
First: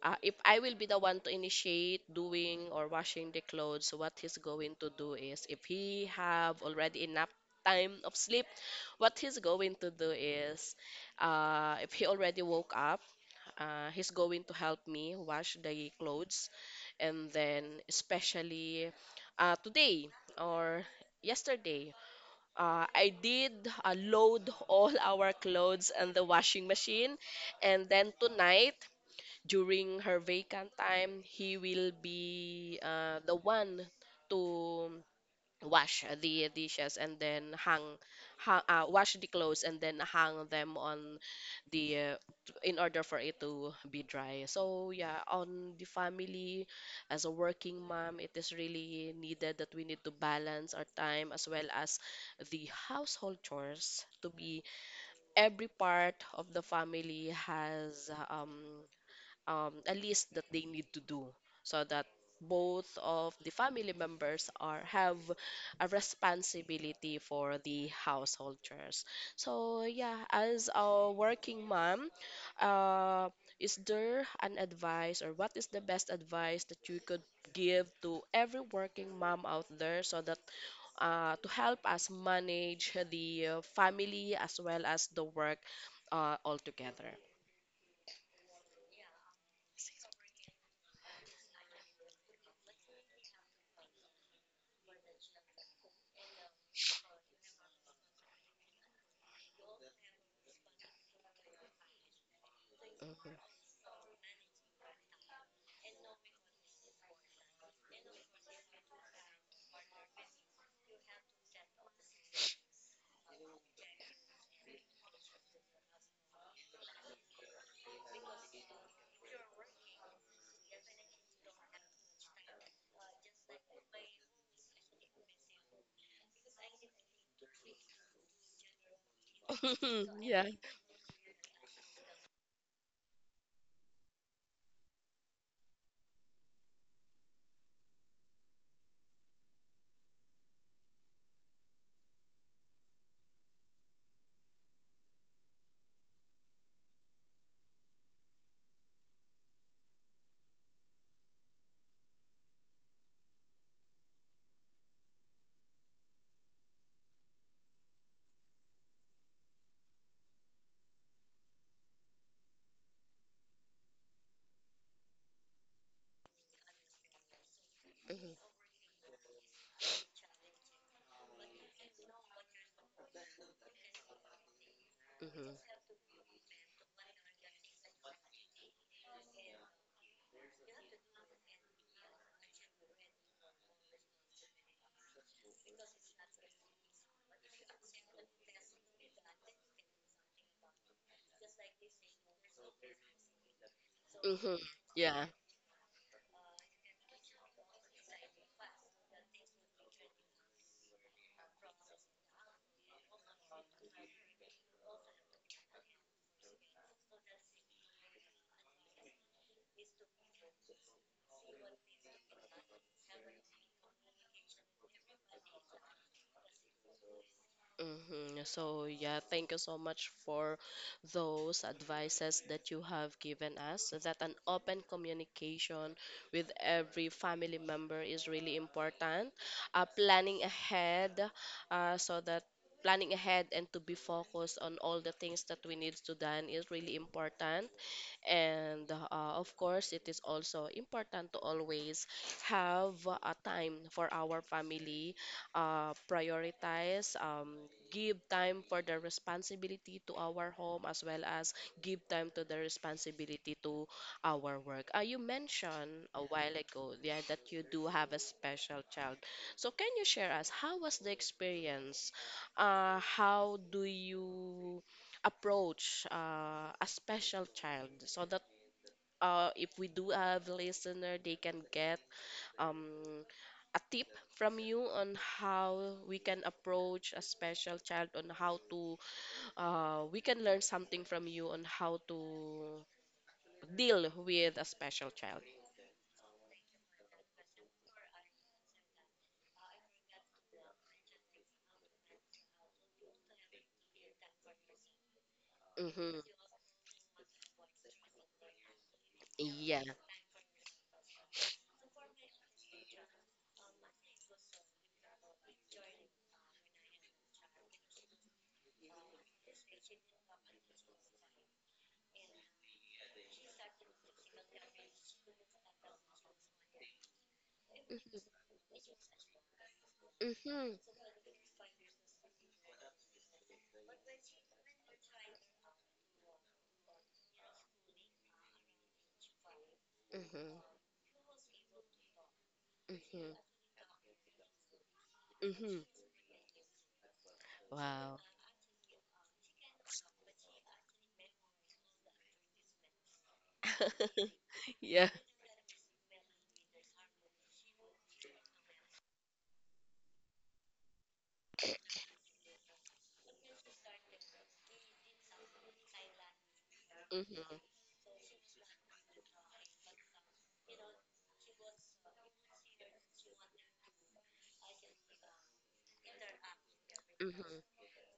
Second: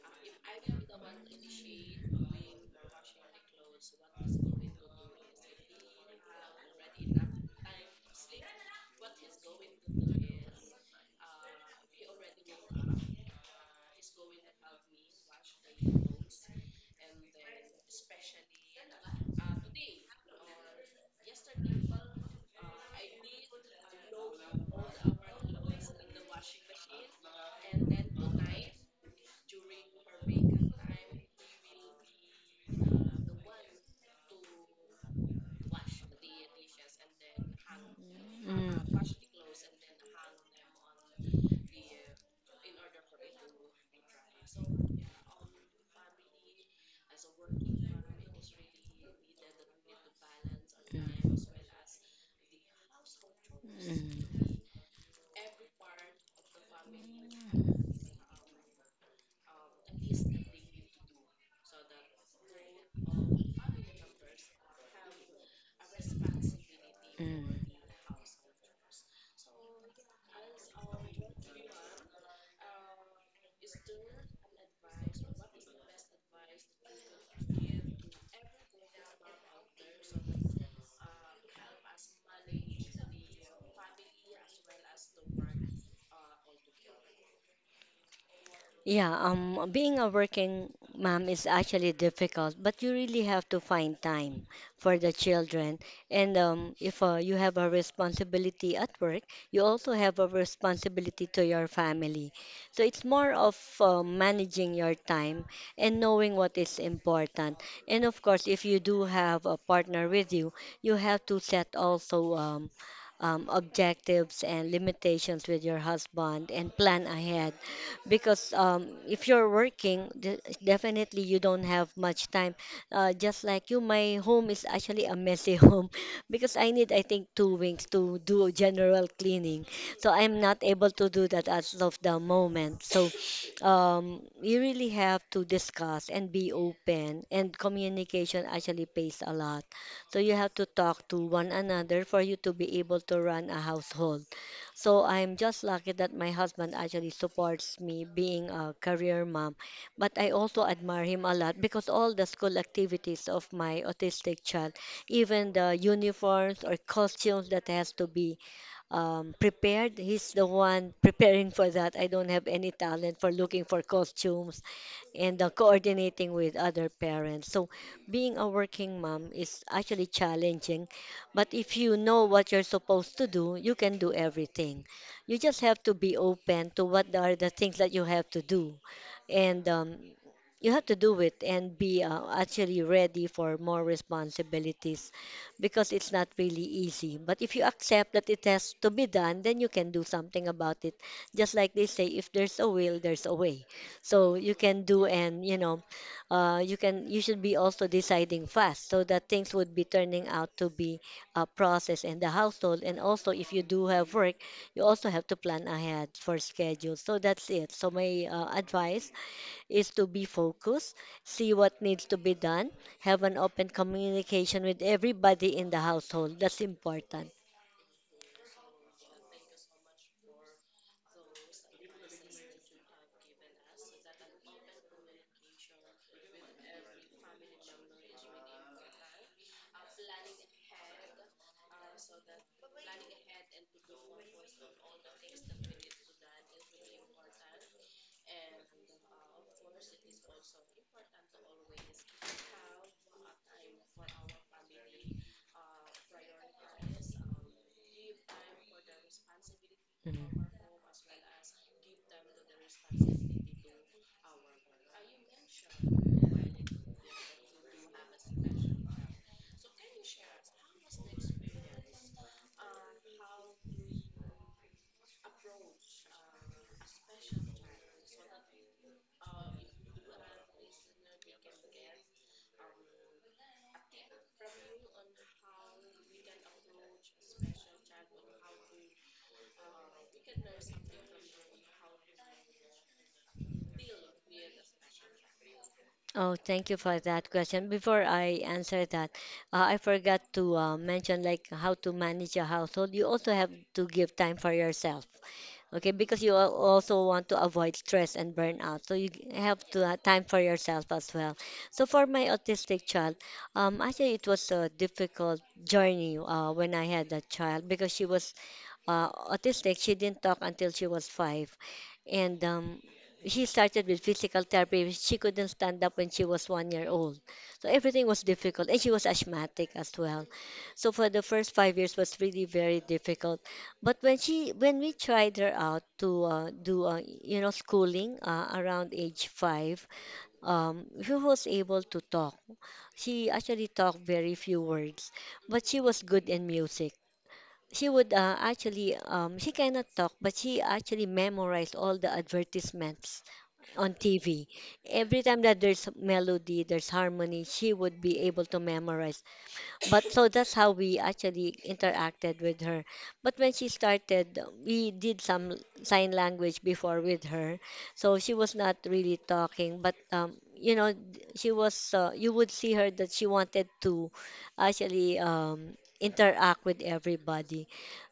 [SPEAKER 1] if I will be the one to initiate doing or washing the clothes, what he's going to do is, if he have already enough time of sleep, what he's going to do is, if he already woke up, he's going to help me wash the clothes, and then especially, today or yesterday. I did load all our clothes and the washing machine, and then tonight during her vacant time, he will be the one to wash the dishes, and then hang, hang wash the clothes and then hang them on the in order for it to be dry. So yeah, on the family, as a working mom, it is really needed that we need to balance our
[SPEAKER 2] Mm.
[SPEAKER 1] time
[SPEAKER 2] Mm.
[SPEAKER 1] as well as the household chores to
[SPEAKER 2] Mm.
[SPEAKER 1] be, every part of the family has a list that they need to do, so that both of the family members are have a responsibility for
[SPEAKER 2] Mm.
[SPEAKER 1] the household chores. So yeah, as a working mom, uh, is there an advice or what is the best advice that you could give to every working mom out there, so that to help us manage the family as well as the work all together?
[SPEAKER 2] Yeah, Being a working mom is actually difficult, but you really have to find time for the children. And if you have a responsibility at work, you also have a responsibility to your family. So it's more of managing your time and knowing what is important. And of course, if you do have a partner with you, you have to set also objectives and limitations with your husband and plan ahead because if you're working, definitely you don't have much time. Just like you, my home is actually a messy home because I need, I think, 2 weeks to do general cleaning.
[SPEAKER 1] Mhm.
[SPEAKER 2] So I'm not able to do that as of the moment. So you really have to discuss and be open, and communication actually pays a lot. So you have to talk to one another for you to be able to run a household. So I'm just lucky that my husband actually supports me being a career mom. But I also admire him a lot because all the school activities of my autistic child, even the uniforms or costumes that has to be prepared. He's the one preparing for that. I don't have any talent for looking for costumes and coordinating with other parents. So,
[SPEAKER 1] Yeah.
[SPEAKER 2] being a working mom is actually challenging, but if you know what you're supposed to do, you can do everything. You just
[SPEAKER 1] Mm-hmm.
[SPEAKER 2] have to be open to what are the things that you have to do, and you have to do it and be actually ready for more responsibilities because it's not really easy. But if you accept that it has to be done, then you can do something about it. Just like they say, if there's a will, there's a way. So
[SPEAKER 1] Mm-hmm.
[SPEAKER 2] you can do
[SPEAKER 1] Yeah.
[SPEAKER 2] and you can you should be also deciding fast so that things would be turning out to be a process in the household. And also, if you do have work, you also have to plan ahead for schedules. So that's it. So my advice is to be focused, see what needs to be done, have an open communication with everybody in the household. That's important.
[SPEAKER 1] Mm-hmm. So, yeah, thank you so much for those advices that you have given us. So that an open communication with every family member is really important. Planning ahead, uh, so that and to be focused on all the things that we need to done is really important. And of course, it is also important to always have a time for our family, prioritize, give time for the responsibility to our
[SPEAKER 2] Mhm.
[SPEAKER 1] home, as well as give time to the responsibility to our work. You mentioned a while ago, yeah, that you do have a special child. So can you share us how was the experience? How do you approach a special child, so that if we do have listener, they can get um, a tip from you on how we can approach a special child, on how to, we can learn something from you on how to deal with a special child.
[SPEAKER 2] Oh, thank you for that question. Before I answer that, I forgot to mention like how to manage your household. You also have to give time for yourself. Okay,
[SPEAKER 1] Mm-hmm.
[SPEAKER 2] because you also want to avoid stress and burnout. So you have
[SPEAKER 1] Yeah.
[SPEAKER 2] to have time for yourself as well. So for my autistic child, actually it was a difficult journey when I had that child because she was autistic. She didn't talk until she was 5 and she started with physical therapy. Because she couldn't stand up when she was 1 year old, so everything was difficult, and she was asthmatic as well.
[SPEAKER 1] Mm-hmm.
[SPEAKER 2] So for the first 5 years was really very difficult. But when we tried her out to do schooling around age 5,
[SPEAKER 1] Mm-hmm.
[SPEAKER 2] she was able to talk.
[SPEAKER 1] Mm-hmm.
[SPEAKER 2] She actually talked very few words, but
[SPEAKER 1] Mm-hmm.
[SPEAKER 2] she was good in music. She
[SPEAKER 1] Wow.
[SPEAKER 2] would actually she cannot talk, but she actually memorized all the advertisements on TV.
[SPEAKER 1] Yeah.
[SPEAKER 2] Every time that there's melody, there's harmony, she would be able to memorize. But so that's how we actually interacted with her. But when she started, we did some sign language before with
[SPEAKER 1] Mm-hmm.
[SPEAKER 2] her. So she was not really talking, but you know, she was you would see her that she wanted to actually interact with everybody.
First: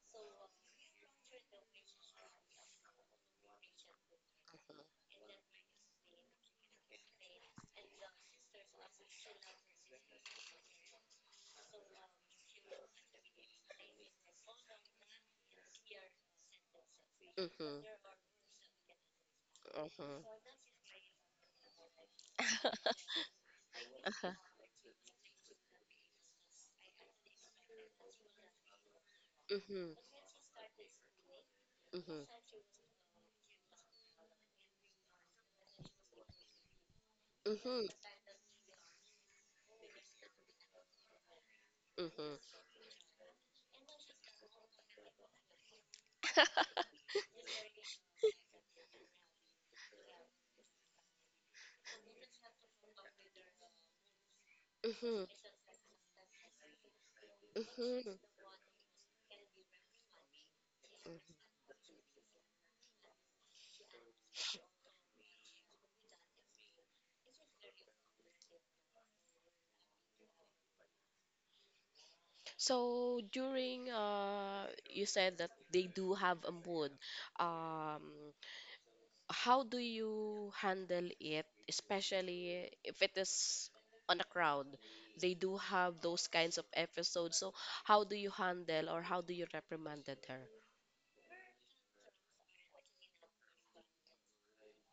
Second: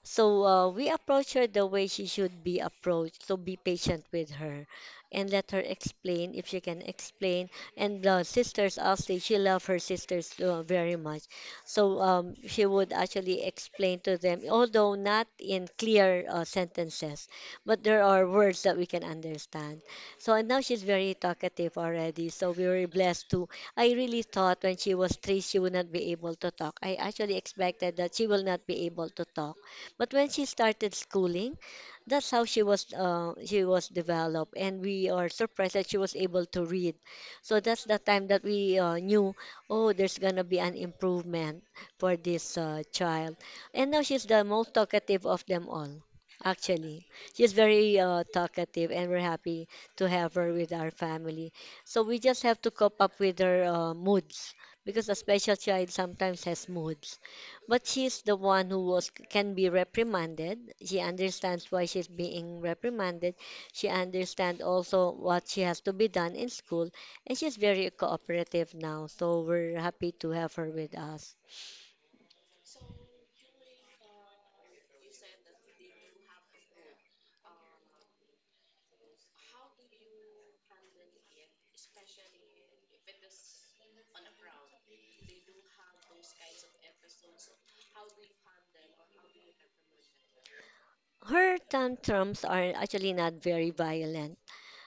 [SPEAKER 2] So we approach her the way she should be approached. So be patient with her
[SPEAKER 1] Mm-hmm.
[SPEAKER 2] and let her explain if she can explain. And the sisters, also, she loved her sisters very much. So she would actually explain to them, although not in clear sentences, but there
[SPEAKER 1] Mm-hmm.
[SPEAKER 2] are words that we can understand. So and
[SPEAKER 1] Mm-hmm.
[SPEAKER 2] now she's very talkative already. So we were blessed to. I really
[SPEAKER 1] Uh-huh.
[SPEAKER 2] thought when she was three, she would not be able to talk. I actually expected that she will not be able to talk,
[SPEAKER 1] Mhm.
[SPEAKER 2] but when she started schooling,
[SPEAKER 1] Mhm.
[SPEAKER 2] that's how she was developed, and we are surprised that she was able to read. So that's
[SPEAKER 1] Mhm.
[SPEAKER 2] the time that we knew, oh, there's gonna be an improvement for
[SPEAKER 1] Mhm.
[SPEAKER 2] this child. And now she's the most talkative of them all. Actually, she's very talkative, and we're happy to have her with our family. So we just have to cope up with her moods because a
[SPEAKER 1] Mhm.
[SPEAKER 2] special child sometimes has moods. But
[SPEAKER 1] Mhm.
[SPEAKER 2] she's the one who was can be reprimanded. She understands why she's being reprimanded. She understands also what she has to be done in school, and she's very cooperative now. So we're happy to have her with us.
[SPEAKER 1] So during, uh, you said that they do have a mood. Um how do you handle it, especially if it is on a crowd? They do have those kinds of episodes. So how do you handle or how do you reprimanded her?
[SPEAKER 2] Her tantrums are actually not very violent.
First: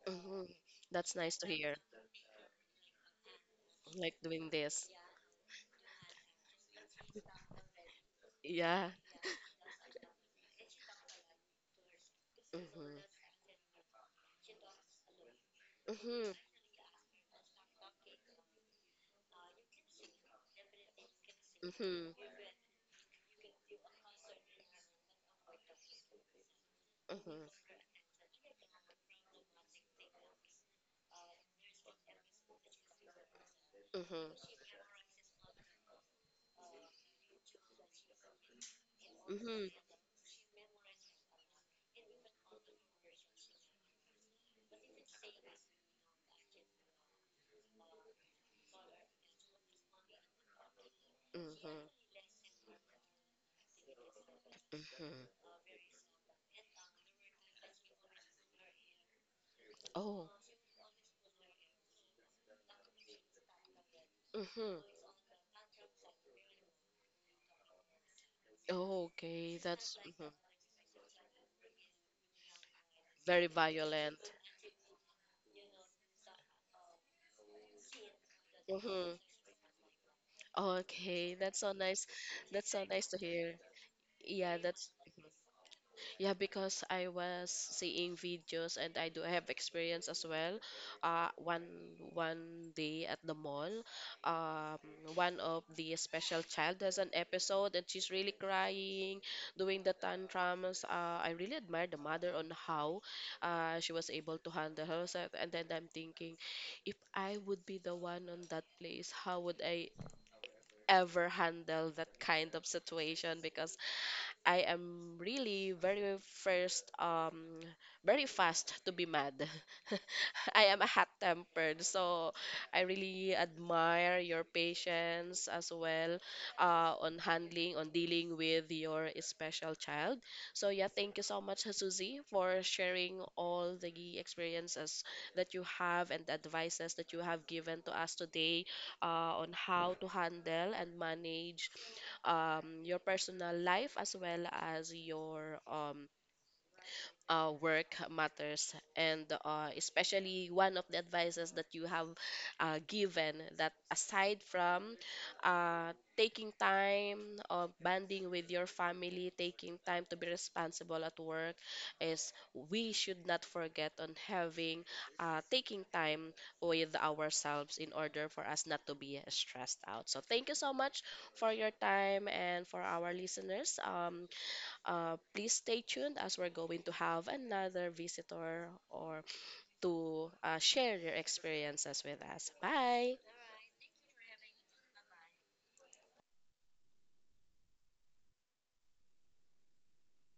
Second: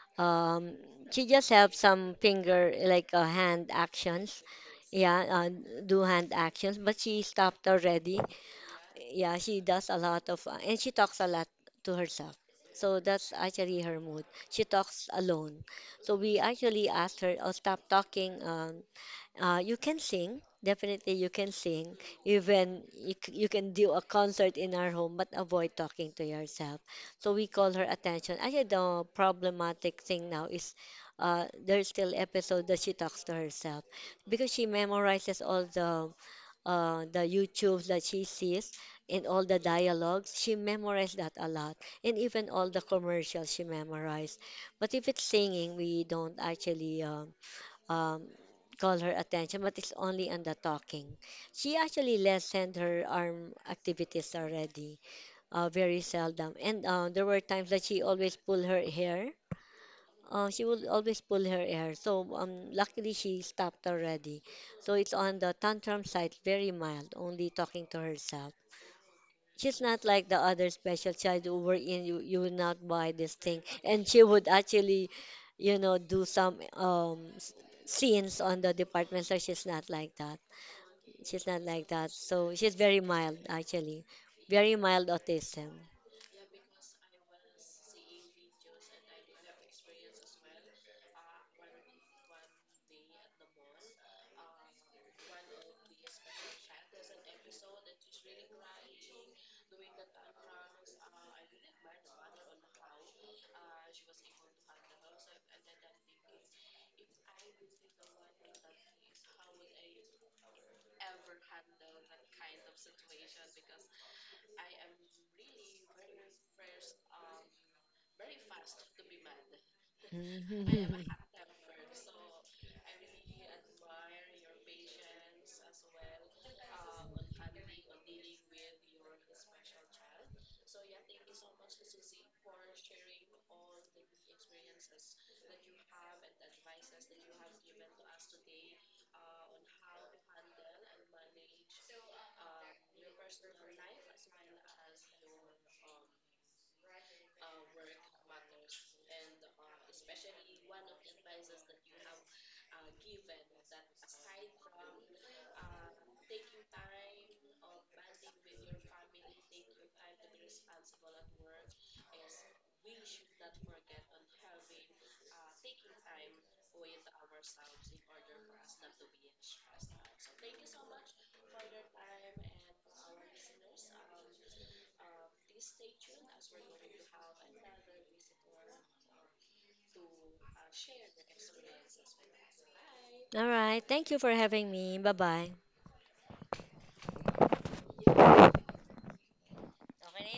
[SPEAKER 1] Mhm.
[SPEAKER 2] Um,
[SPEAKER 1] That's
[SPEAKER 2] she
[SPEAKER 1] nice to
[SPEAKER 2] just have
[SPEAKER 1] hear.
[SPEAKER 2] some finger like hand
[SPEAKER 1] Like
[SPEAKER 2] actions.
[SPEAKER 1] doing this.
[SPEAKER 2] Yeah, do hand actions, but she stopped already.
[SPEAKER 1] Yeah.
[SPEAKER 2] Yeah, she does a lot of, and she talks a lot to herself.
[SPEAKER 1] Mhm.
[SPEAKER 2] So that's actually her mood. She talks alone. So
[SPEAKER 1] Mhm.
[SPEAKER 2] we actually asked her, oh, stop talking. You can sing. Definitely, you can sing.
[SPEAKER 1] Mhm.
[SPEAKER 2] Even you, you can do a concert in our home, but avoid talking to yourself. So
[SPEAKER 1] Mhm.
[SPEAKER 2] we call her attention. Actually, the problematic thing now is there's still episode that she talks to herself
[SPEAKER 1] Mhm.
[SPEAKER 2] because she memorizes all the YouTubes that she sees and all the
[SPEAKER 1] Mhm.
[SPEAKER 2] dialogues, she memorized that a lot. And even all the commercials she memorized. But if it's singing, we don't actually um, call her attention, but it's only on the talking. She
[SPEAKER 1] Mhm.
[SPEAKER 2] actually lessened her arm activities already,
[SPEAKER 1] Mhm.
[SPEAKER 2] very seldom. And there were times that she always pulled her hair,
[SPEAKER 1] Oh.
[SPEAKER 2] she will always pull her hair. So luckily she stopped already.
[SPEAKER 1] Mhm.
[SPEAKER 2] So it's on the tantrum side, very mild, only talking to herself.
[SPEAKER 1] Okay,
[SPEAKER 2] She's
[SPEAKER 1] that's
[SPEAKER 2] not like
[SPEAKER 1] mhm.
[SPEAKER 2] the other special child who were in you will not buy this
[SPEAKER 1] Very
[SPEAKER 2] thing. And
[SPEAKER 1] violent.
[SPEAKER 2] she would actually, you know, do some scenes on the
[SPEAKER 1] Mhm.
[SPEAKER 2] department. So she's not like that.
[SPEAKER 1] Okay,
[SPEAKER 2] She's
[SPEAKER 1] that's
[SPEAKER 2] not
[SPEAKER 1] so
[SPEAKER 2] like
[SPEAKER 1] nice.
[SPEAKER 2] that. So
[SPEAKER 1] That's
[SPEAKER 2] she's
[SPEAKER 1] so
[SPEAKER 2] very
[SPEAKER 1] nice to
[SPEAKER 2] mild,
[SPEAKER 1] hear.
[SPEAKER 2] actually.
[SPEAKER 1] Yeah,
[SPEAKER 2] Very
[SPEAKER 1] that's.
[SPEAKER 2] mild autism.
[SPEAKER 1] Yeah, because I was seeing videos and I do have experience as well. Uh, one one day at the mall, um, one of the special child has an episode and she's really crying, doing the tantrums. I really admire the mother on how she was able to handle herself. And then I'm thinking, if I would be the one on that place, how would I ever handle that kind of situation? Because I am really very first very fast to be mad. I am a hot tempered, so I really admire your patience as well on handling on dealing with your special child. So yeah, thank you so much, Susie, for sharing all the experiences that you have and advices that you have given to us today, on how to handle and manage your personal life as well as your, work matters, and especially one of the advices that you have given, that aside from taking time of bonding with your family, taking time to be responsible at work, is we should not forget on having, taking time with ourselves in order for us not to be stressed out. So thank you so much for your time. And for our listeners, please stay tuned as we're going to have another visitor or to share their experiences with us. Bye.
[SPEAKER 2] All right. Thank you for having me. Bye bye. Sobre